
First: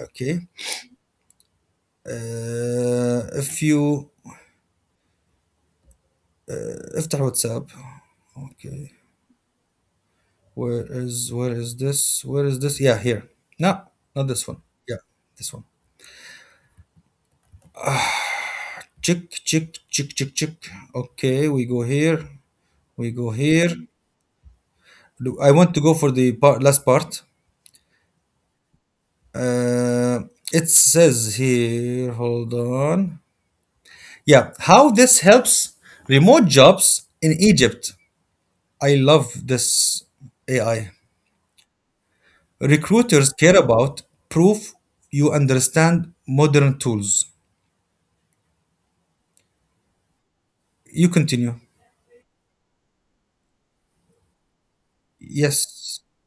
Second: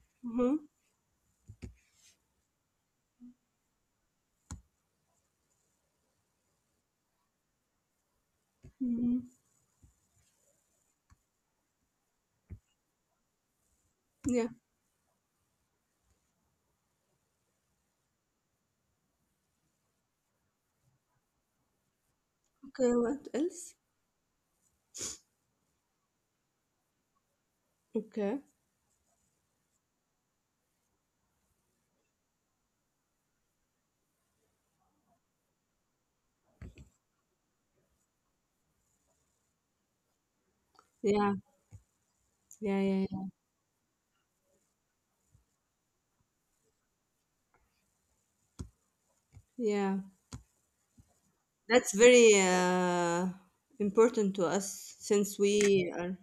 [SPEAKER 1] okay.
[SPEAKER 2] Mm-hmm.
[SPEAKER 1] If you افتح واتساب, okay.
[SPEAKER 2] Mm-hmm.
[SPEAKER 1] Where is this? Where is this? Yeah, here. No, not this
[SPEAKER 2] Yeah.
[SPEAKER 1] one. Yeah, this one. Check, check, check, check, check. Okay, we go here.
[SPEAKER 2] Okay,
[SPEAKER 1] We
[SPEAKER 2] what
[SPEAKER 1] go here.
[SPEAKER 2] else?
[SPEAKER 1] I want to go for the part, last part.
[SPEAKER 2] Okay.
[SPEAKER 1] Uh, it says here, hold on. Yeah, how this helps remote jobs in Egypt. I love this AI.
[SPEAKER 2] Yeah, yeah, yeah, yeah.
[SPEAKER 1] Recruiters care about proof you understand modern tools.
[SPEAKER 2] Yeah.
[SPEAKER 1] You continue.
[SPEAKER 2] That's very important to us since we
[SPEAKER 1] Yes.
[SPEAKER 2] are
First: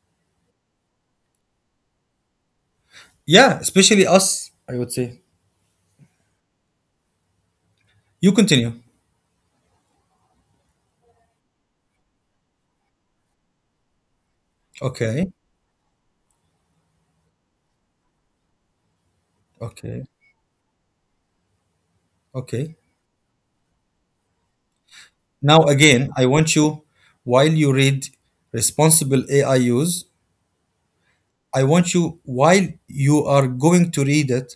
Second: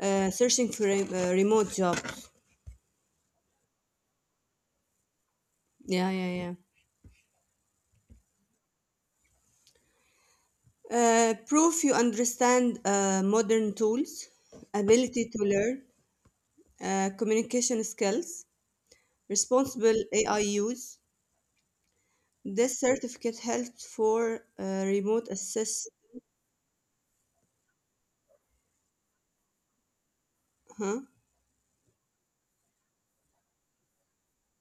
[SPEAKER 2] searching for remote jobs.
[SPEAKER 1] Yeah, especially us, I would say.
[SPEAKER 2] Yeah, yeah, yeah.
[SPEAKER 1] You continue.
[SPEAKER 2] Proof you understand modern tools, ability
[SPEAKER 1] Okay.
[SPEAKER 2] to learn, communication skills, responsible
[SPEAKER 1] Okay.
[SPEAKER 2] AI use.
[SPEAKER 1] Okay.
[SPEAKER 2] This certificate helps for remote
[SPEAKER 1] Now,
[SPEAKER 2] assist.
[SPEAKER 1] again, I want you, while you read responsible AI use,
[SPEAKER 2] Huh?
[SPEAKER 1] I want you, while you are going to read it,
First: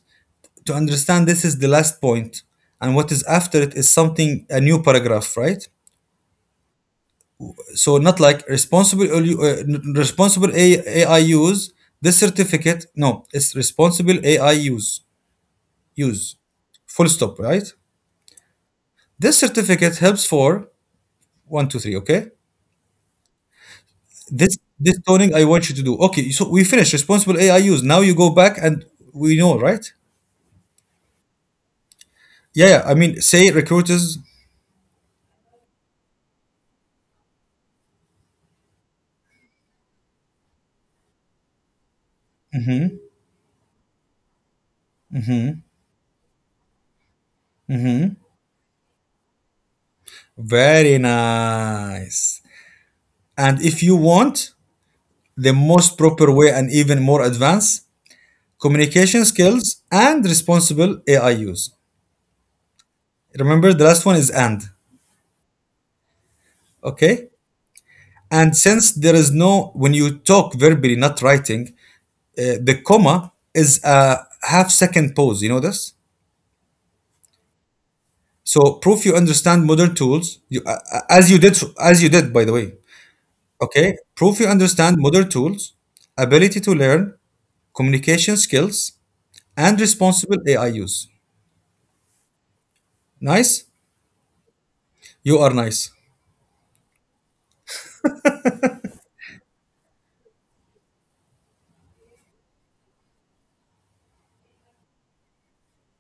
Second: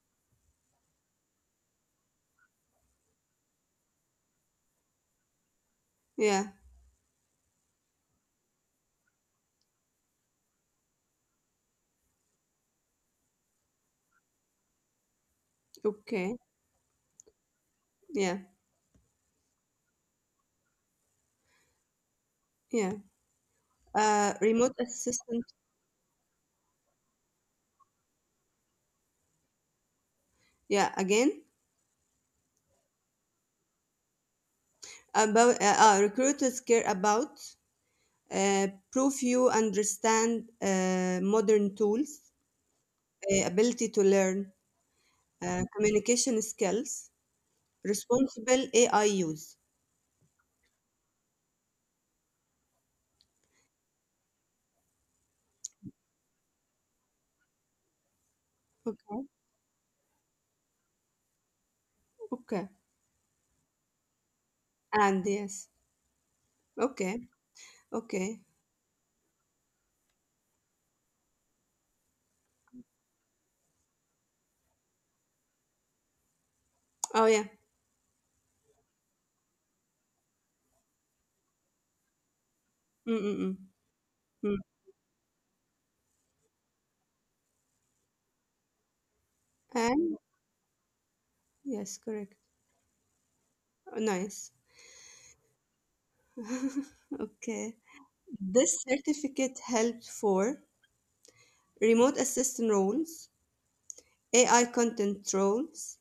[SPEAKER 1] to understand this is the last point, and what is after it is something, a new paragraph, right?
[SPEAKER 2] Yeah.
[SPEAKER 1] So, not like responsible, AI use, this certificate, no, it's responsible AI use, use,
[SPEAKER 2] Okay.
[SPEAKER 1] full stop, right?
[SPEAKER 2] Yeah.
[SPEAKER 1] This certificate helps for one, two, three, okay?
[SPEAKER 2] Yeah.
[SPEAKER 1] this
[SPEAKER 2] Remote
[SPEAKER 1] this toning I
[SPEAKER 2] assistance.
[SPEAKER 1] want you to do. Okay, so we finished responsible AI use. Now you go back and we know, right?
[SPEAKER 2] Yeah, again,
[SPEAKER 1] Yeah, yeah. I mean, say recruiters,
[SPEAKER 2] about recruiters care about proof you understand modern tools, ability to learn, communication skills, responsible AI use.
[SPEAKER 1] very nice. And if you want the most proper way and even more advanced communication
[SPEAKER 2] Okay,
[SPEAKER 1] skills and responsible AI use.
[SPEAKER 2] okay,
[SPEAKER 1] Remember, the last one is and.
[SPEAKER 2] and yes,
[SPEAKER 1] Okay.
[SPEAKER 2] okay, okay.
[SPEAKER 1] And since there is no, when you talk verbally, not writing, the comma is a half second pause. You know this?
[SPEAKER 2] Oh, yeah,
[SPEAKER 1] So proof you understand modern tools, you, as you did, by the way.
[SPEAKER 2] mm, mm,
[SPEAKER 1] Okay, proof you
[SPEAKER 2] mm. Mm.
[SPEAKER 1] understand modern tools, ability to learn, communication skills, and
[SPEAKER 2] And
[SPEAKER 1] responsible AI use.
[SPEAKER 2] yes, correct.
[SPEAKER 1] Nice.
[SPEAKER 2] Oh, nice.
[SPEAKER 1] You are nice.
[SPEAKER 2] Okay. This certificate helped for remote assistant roles, AI content roles,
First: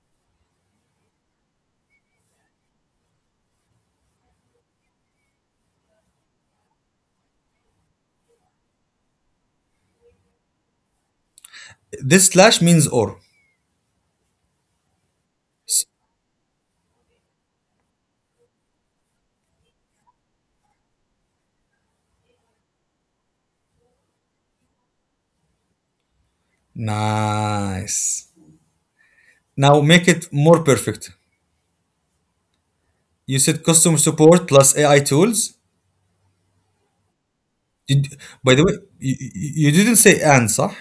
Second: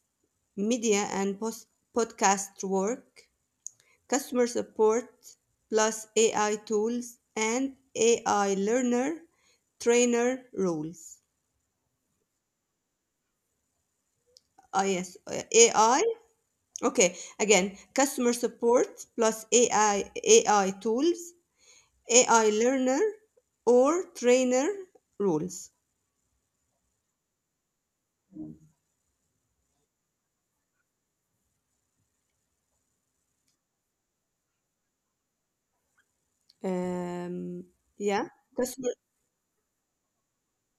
[SPEAKER 2] media and post podcast work, customer support, plus AI tools and AI learner trainer rules.
[SPEAKER 1] This slash means or.
[SPEAKER 2] Ah, yes, AI. Okay, again, customer support plus AI tools, AI learner or trainer rules.
[SPEAKER 1] Nice. Now make it more perfect. You said customer support plus AI tools.
[SPEAKER 2] Um,
[SPEAKER 1] Did,
[SPEAKER 2] yeah,
[SPEAKER 1] by the way,
[SPEAKER 2] customer.
[SPEAKER 1] you, you didn't say and, صح?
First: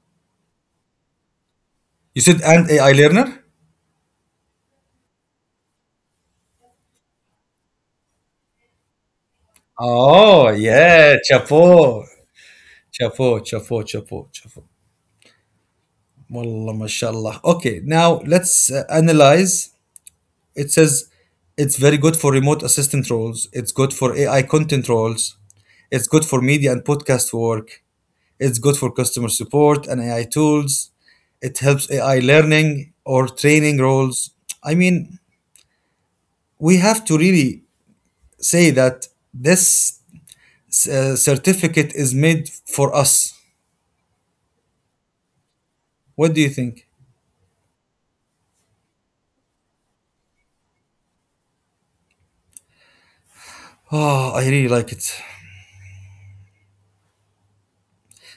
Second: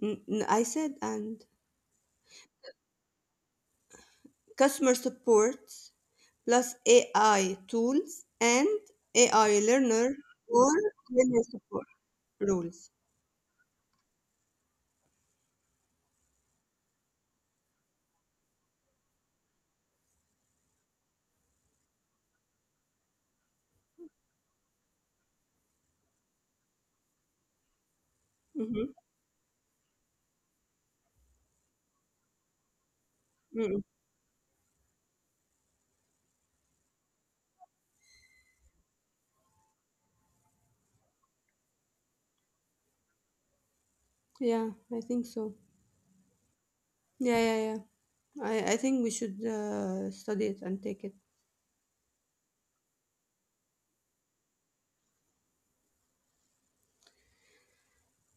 [SPEAKER 2] I said and
[SPEAKER 1] You said and AI learner?
[SPEAKER 2] customer support plus AI tools and AI learner
[SPEAKER 1] Oh,
[SPEAKER 2] or
[SPEAKER 1] yeah,
[SPEAKER 2] learner support
[SPEAKER 1] chapeau.
[SPEAKER 2] rules.
[SPEAKER 1] Chapeau, chapeau, chapeau, chapeau. Wallah, mashallah. Okay, now let's analyze. It says it's very good for remote assistant roles. It's good for AI content roles. It's good for media and podcast work. It's good for
[SPEAKER 2] Mm-hmm.
[SPEAKER 1] customer support and AI tools. It helps AI learning or training
[SPEAKER 2] Mm.
[SPEAKER 1] roles. I mean, we have to really say that this certificate is made for us.
[SPEAKER 2] Yeah, I think so.
[SPEAKER 1] What do you think?
[SPEAKER 2] Yeah, yeah, yeah. I think we should study it and take it.
[SPEAKER 1] Oh, I really like it.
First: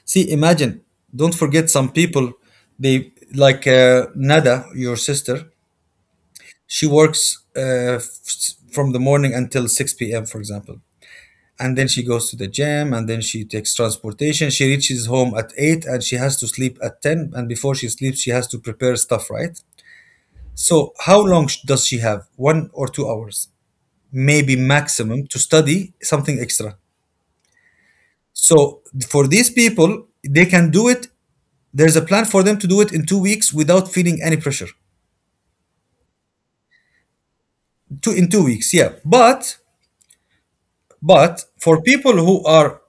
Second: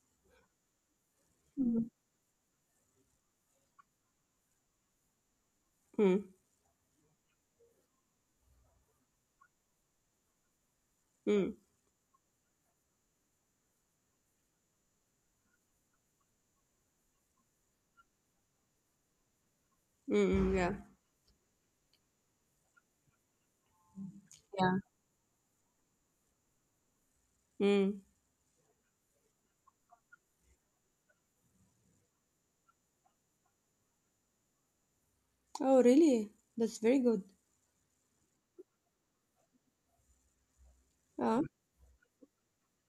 [SPEAKER 1] See, imagine. Don't forget
[SPEAKER 2] Mm-hmm.
[SPEAKER 1] some people. They like Nada, your sister.
[SPEAKER 2] Mm,
[SPEAKER 1] She works from the morning until six p.m. For example,
[SPEAKER 2] mm,
[SPEAKER 1] and then she goes to the gym, and then she takes transportation. She reaches home at 8, and she has to sleep at 10. And before she sleeps, she has to prepare stuff, right?
[SPEAKER 2] mm, mm. Yeah,
[SPEAKER 1] So, how long does she have? 1 or 2 hours, maybe
[SPEAKER 2] yeah.
[SPEAKER 1] maximum, to study something extra.
[SPEAKER 2] Mm.
[SPEAKER 1] So for these people, they can do it, there's a plan for them to do it in 2 weeks without feeling any pressure.
[SPEAKER 2] Oh, really? That's very good.
[SPEAKER 1] 2 weeks, yeah,
[SPEAKER 2] Uh,
[SPEAKER 1] but for people who are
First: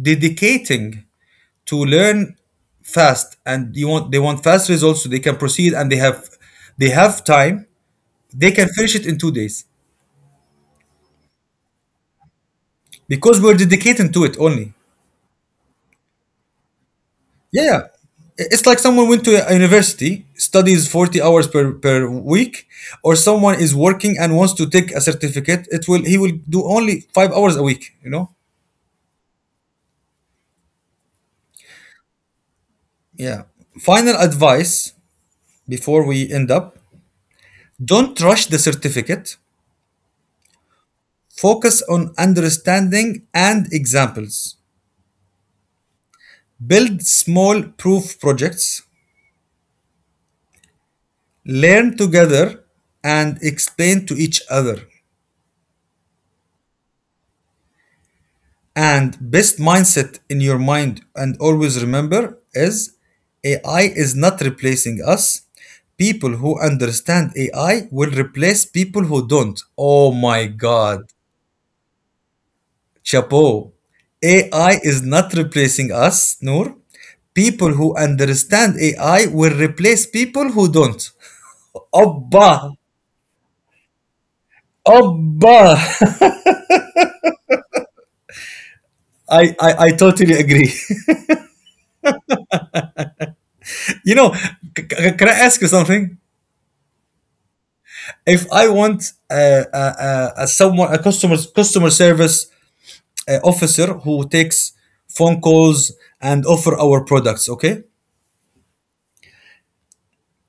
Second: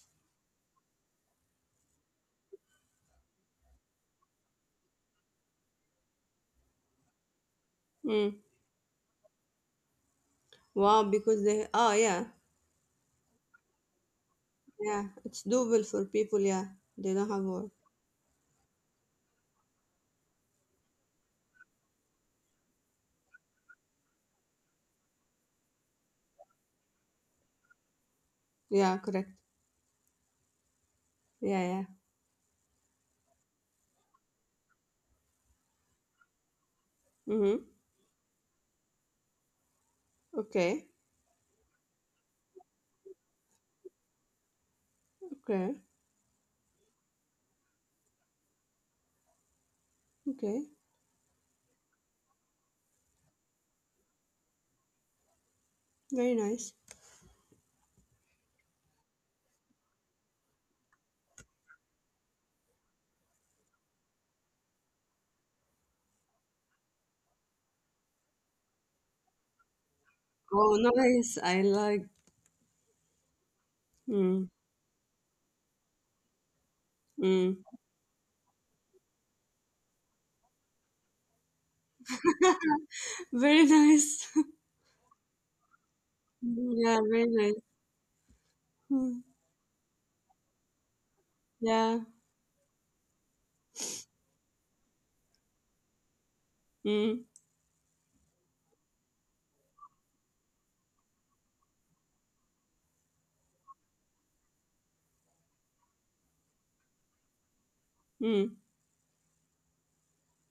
[SPEAKER 1] dedicating to learn fast, and you want they want fast results, so they can proceed, and they have time,
[SPEAKER 2] mm.
[SPEAKER 1] they can finish it in 2 days
[SPEAKER 2] Wow, because they, oh, yeah,
[SPEAKER 1] because we're dedicating to it only.
[SPEAKER 2] yeah. It's doable for people, yeah. They don't have
[SPEAKER 1] Yeah,
[SPEAKER 2] work.
[SPEAKER 1] yeah. It's like someone went to a university, studies 40 hours per week, or someone is working and wants to take a certificate, it will he will do only 5 hours a week, you know.
[SPEAKER 2] Yeah, correct. Yeah, yeah.
[SPEAKER 1] Yeah. Final advice before we end up,
[SPEAKER 2] Mm-hmm.
[SPEAKER 1] don't rush the certificate.
[SPEAKER 2] Okay,
[SPEAKER 1] Focus on understanding and examples.
[SPEAKER 2] okay,
[SPEAKER 1] Build small proof projects.
[SPEAKER 2] okay.
[SPEAKER 1] Learn together and explain to each other.
[SPEAKER 2] Very nice.
[SPEAKER 1] And best mindset in your mind, and always remember, is AI is not replacing us. People who understand AI will replace people who don't. Oh my
[SPEAKER 2] Oh,
[SPEAKER 1] God.
[SPEAKER 2] nice. I like.
[SPEAKER 1] Chapeau.
[SPEAKER 2] Mm,
[SPEAKER 1] AI is not replacing us, Noor.
[SPEAKER 2] mm.
[SPEAKER 1] People who understand AI will replace people who don't. Obba.
[SPEAKER 2] Very nice.
[SPEAKER 1] Obba.
[SPEAKER 2] Yeah, very nice. Mm,
[SPEAKER 1] I totally agree.
[SPEAKER 2] yeah.
[SPEAKER 1] you know, can I ask you something?
[SPEAKER 2] Mm,
[SPEAKER 1] If I want someone, a customer service officer who takes phone calls and offer our products, okay?
[SPEAKER 2] mm,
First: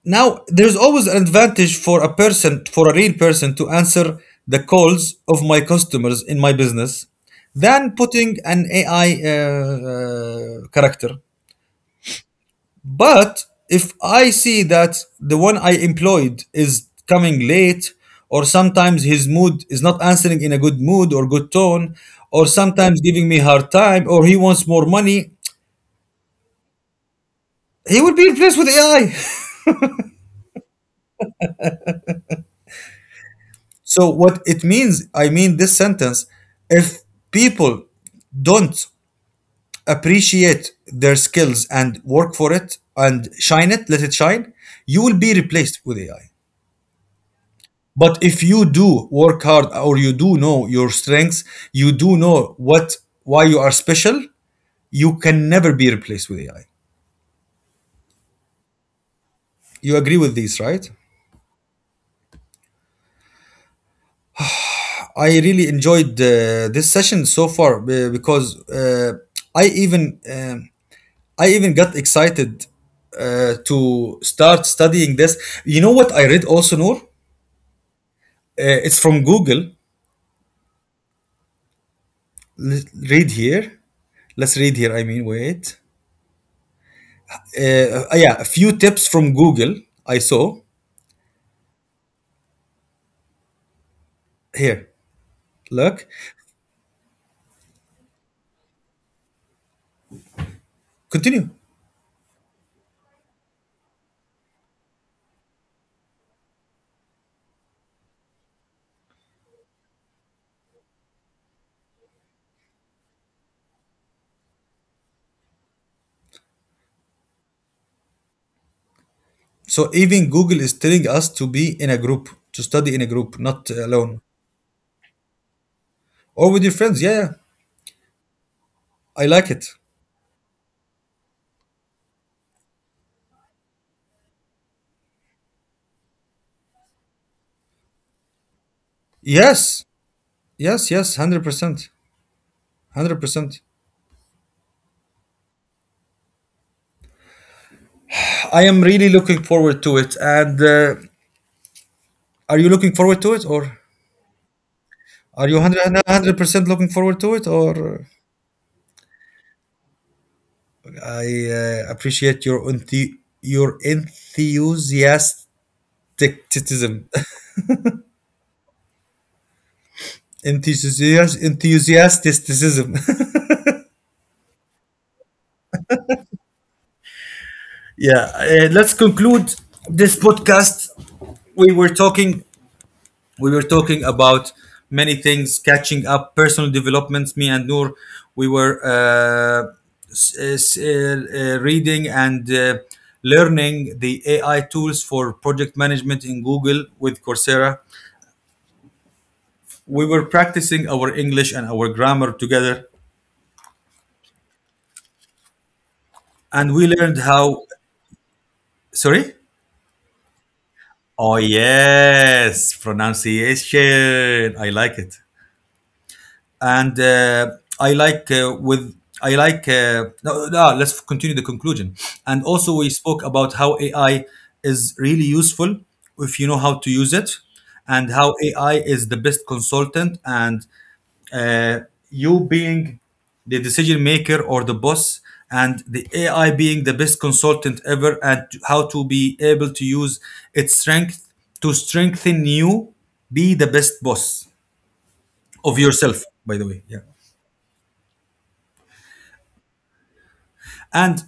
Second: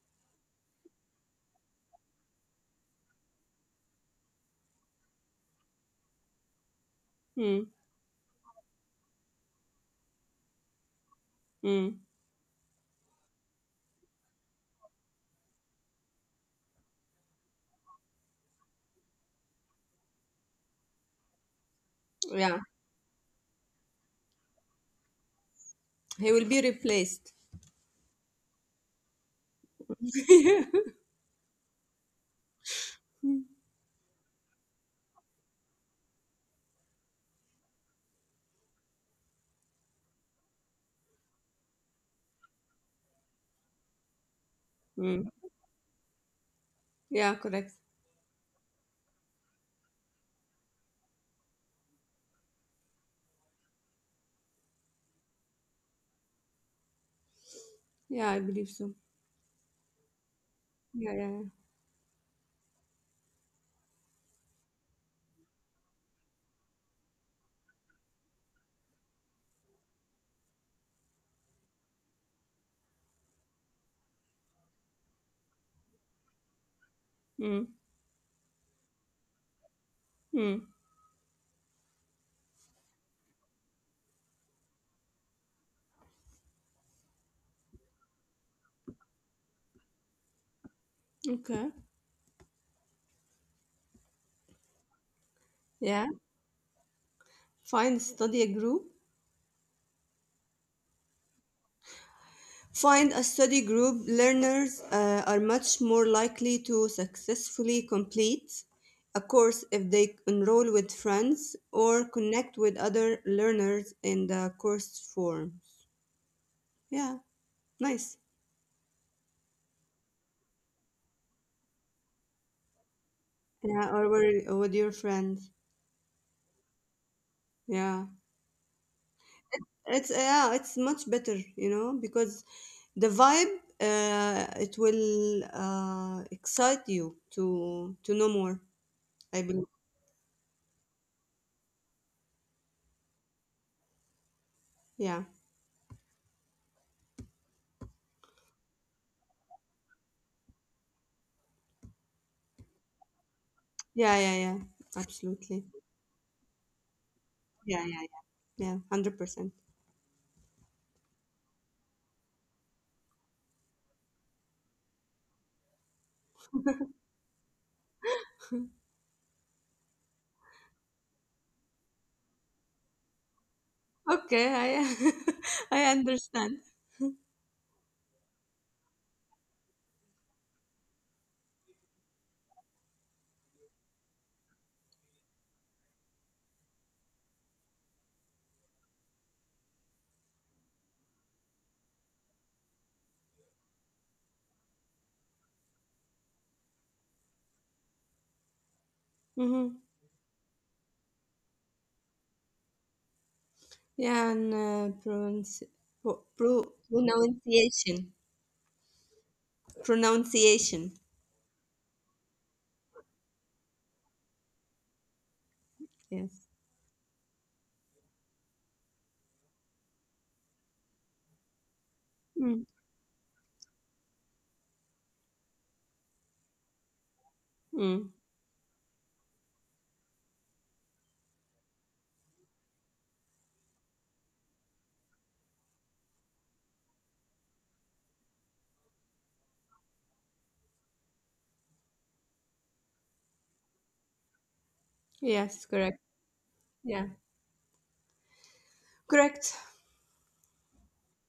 [SPEAKER 1] Now, there's always an advantage for a person, for a real person, to answer the calls of my customers in my business
[SPEAKER 2] mm,
[SPEAKER 1] than putting an AI character.
[SPEAKER 2] mm.
[SPEAKER 1] But if I see that the one I employed is coming late, or sometimes his mood is not answering in a good mood or good tone, or
[SPEAKER 2] Yeah,
[SPEAKER 1] sometimes giving me hard time, or he wants more money,
[SPEAKER 2] he will be replaced.
[SPEAKER 1] he will be replaced with AI.
[SPEAKER 2] Yeah.
[SPEAKER 1] So what it means, I mean this sentence, if people don't appreciate their skills and work for it and shine it, let it shine, you will
[SPEAKER 2] Mm.
[SPEAKER 1] be replaced with AI.
[SPEAKER 2] Yeah, correct.
[SPEAKER 1] But if you do work hard, or you do know your strengths, you do know what why you are special, you can never be replaced with AI.
[SPEAKER 2] Yeah, I believe so.
[SPEAKER 1] You agree with these, right?
[SPEAKER 2] Yeah, yeah, yeah.
[SPEAKER 1] I really enjoyed this session so far because I even um I even got excited to start studying this. You know what I read also, Noor?
[SPEAKER 2] Mm,
[SPEAKER 1] It's from Google.
[SPEAKER 2] mm.
[SPEAKER 1] L- Read here. Let's read here. I mean, wait. Yeah, a few tips from Google I saw.
[SPEAKER 2] Okay.
[SPEAKER 1] Here,
[SPEAKER 2] Yeah.
[SPEAKER 1] look.
[SPEAKER 2] Find study a group
[SPEAKER 1] Continue.
[SPEAKER 2] Find a study group. Learners are much more likely to successfully complete a course if they enroll with friends or connect with other learners in the course forums. Yeah, nice.
[SPEAKER 1] So even Google is telling us to be in a group, to study in a group, not
[SPEAKER 2] Yeah, or
[SPEAKER 1] alone.
[SPEAKER 2] with your friends.
[SPEAKER 1] Or with your friends. Yeah, yeah.
[SPEAKER 2] Yeah,
[SPEAKER 1] I like it.
[SPEAKER 2] it's much better, because the vibe it will excite you to know more. I believe.
[SPEAKER 1] Yes, yes, yes, 100%. 100%.
[SPEAKER 2] Yeah,
[SPEAKER 1] I am really looking forward to it. And are you looking forward to it, or
[SPEAKER 2] yeah, yeah, yeah.
[SPEAKER 1] are you
[SPEAKER 2] Absolutely.
[SPEAKER 1] 100% looking forward to it?
[SPEAKER 2] Yeah, yeah.
[SPEAKER 1] Or
[SPEAKER 2] Yeah, 100%.
[SPEAKER 1] I appreciate your your enthusiasticism, enthusiasm, enthusiasticism.
[SPEAKER 2] Okay, I I understand.
[SPEAKER 1] yeah, let's conclude this podcast. We were talking we were talking about many things, catching up, personal developments, me and Noor. We were reading and learning the AI tools for project management in Google with Coursera.
[SPEAKER 2] Mm-hmm.
[SPEAKER 1] We were practicing our English and our grammar together,
[SPEAKER 2] Yeah, and pro pro-
[SPEAKER 1] and we learned how,
[SPEAKER 2] pronunciation.
[SPEAKER 1] sorry,
[SPEAKER 2] Pronunciation.
[SPEAKER 1] oh yes, pronunciation, I like it.
[SPEAKER 2] Yes.
[SPEAKER 1] And I like with I like no, no, let's continue the conclusion. And
[SPEAKER 2] Mm.
[SPEAKER 1] also we spoke about how AI is really useful if you know how to use it,
[SPEAKER 2] Mm.
[SPEAKER 1] and how AI is the best consultant, and uh, you being the decision maker or the boss, and the AI being the best consultant ever, and how to be able to use its strength to strengthen you, be the best boss
[SPEAKER 2] Yes,
[SPEAKER 1] of
[SPEAKER 2] correct.
[SPEAKER 1] yourself. By the way, yeah.
[SPEAKER 2] Yeah, correct.
[SPEAKER 1] And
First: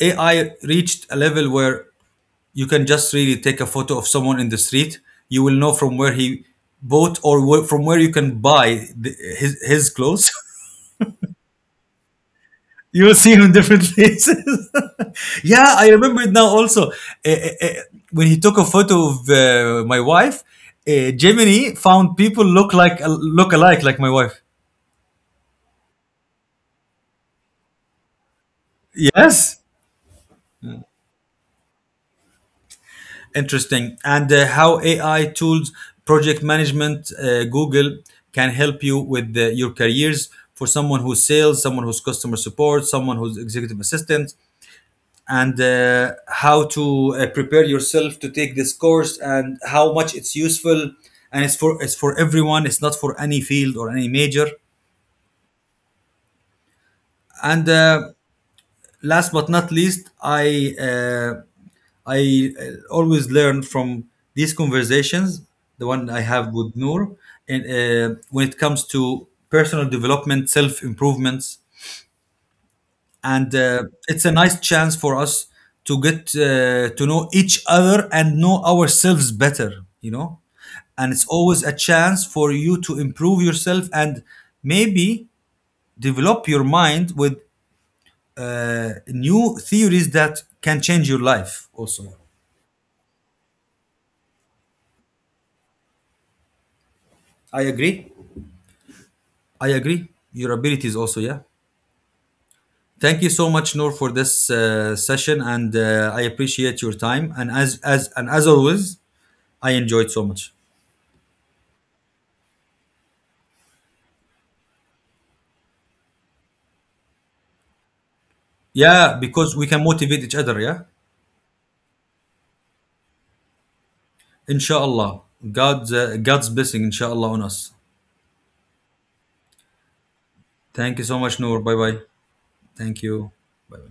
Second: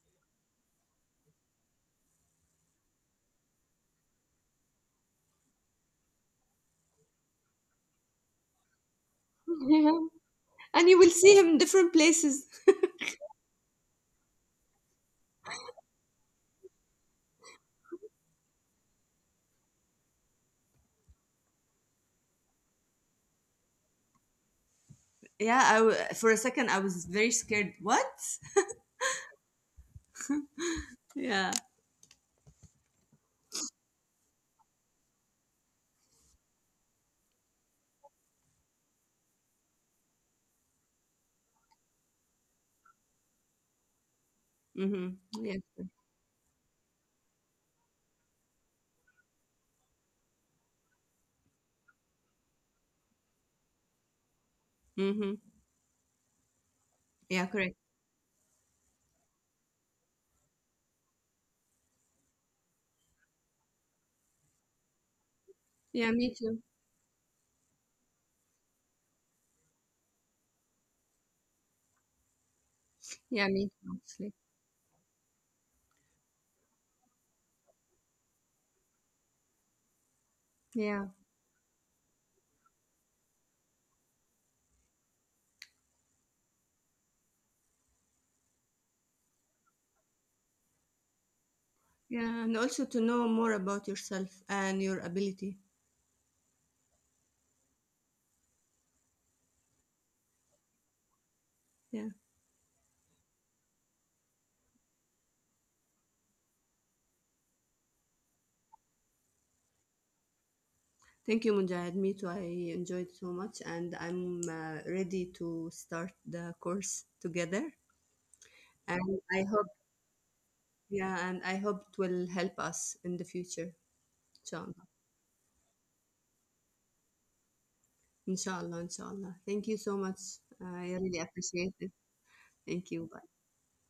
[SPEAKER 1] AI reached a level where you can just really take a photo of someone in the street. You will know from where he bought, or where, from where you can buy the, his
[SPEAKER 2] Yeah.
[SPEAKER 1] clothes.
[SPEAKER 2] And you will see him different places.
[SPEAKER 1] you will see him in different places. yeah, I remember it now also. Eh, eh, eh, when he took a photo of my wife, Gemini found people look alike like my wife.
[SPEAKER 2] Yeah, I w for a second I was very scared. What?
[SPEAKER 1] Yes.
[SPEAKER 2] Yeah.
[SPEAKER 1] Interesting. And how AI tools, project management, Google can help you with your careers, for someone who's sales, someone who's customer support, someone who's executive assistant,
[SPEAKER 2] Mm-hmm. Yeah.
[SPEAKER 1] and how to prepare yourself to take this course and how much it's useful. And it's for It's for everyone. It's not for any field or any major.
[SPEAKER 2] Mm-hmm. Yeah,
[SPEAKER 1] And
[SPEAKER 2] correct.
[SPEAKER 1] last but not least, I always learn from these conversations, the one
[SPEAKER 2] Yeah,
[SPEAKER 1] I
[SPEAKER 2] me
[SPEAKER 1] have
[SPEAKER 2] too.
[SPEAKER 1] with Noor, and when it comes to personal development, self improvements,
[SPEAKER 2] Yeah,
[SPEAKER 1] and
[SPEAKER 2] me too,
[SPEAKER 1] it's
[SPEAKER 2] actually.
[SPEAKER 1] a nice chance for us to get to know each other and know ourselves better. You know,
[SPEAKER 2] Yeah.
[SPEAKER 1] and it's always a chance for you to improve yourself and maybe develop your mind with new theories that can change your life also.
[SPEAKER 2] Yeah, and also to know more about yourself and your ability.
[SPEAKER 1] I agree i agree Your abilities also, yeah.
[SPEAKER 2] Yeah.
[SPEAKER 1] Thank you so much, Noor, for this session, and I appreciate your time, and as always, I enjoyed so much.
[SPEAKER 2] Thank you, Mujahid. Me too. I enjoyed so much, and I'm ready to start the course together. And
[SPEAKER 1] Yeah,
[SPEAKER 2] I
[SPEAKER 1] because we
[SPEAKER 2] hope,
[SPEAKER 1] can motivate each other. Yeah,
[SPEAKER 2] yeah, and I hope it will help us in the future. Inshallah.
[SPEAKER 1] inshallah. God's blessing, inshallah, on us.
[SPEAKER 2] Inshallah. Inshallah. Thank you so much. I
[SPEAKER 1] Thank you so
[SPEAKER 2] really
[SPEAKER 1] much, Noor, bye
[SPEAKER 2] appreciate it.
[SPEAKER 1] bye.
[SPEAKER 2] Thank
[SPEAKER 1] Thank
[SPEAKER 2] you.
[SPEAKER 1] you.
[SPEAKER 2] Bye.
[SPEAKER 1] Bye.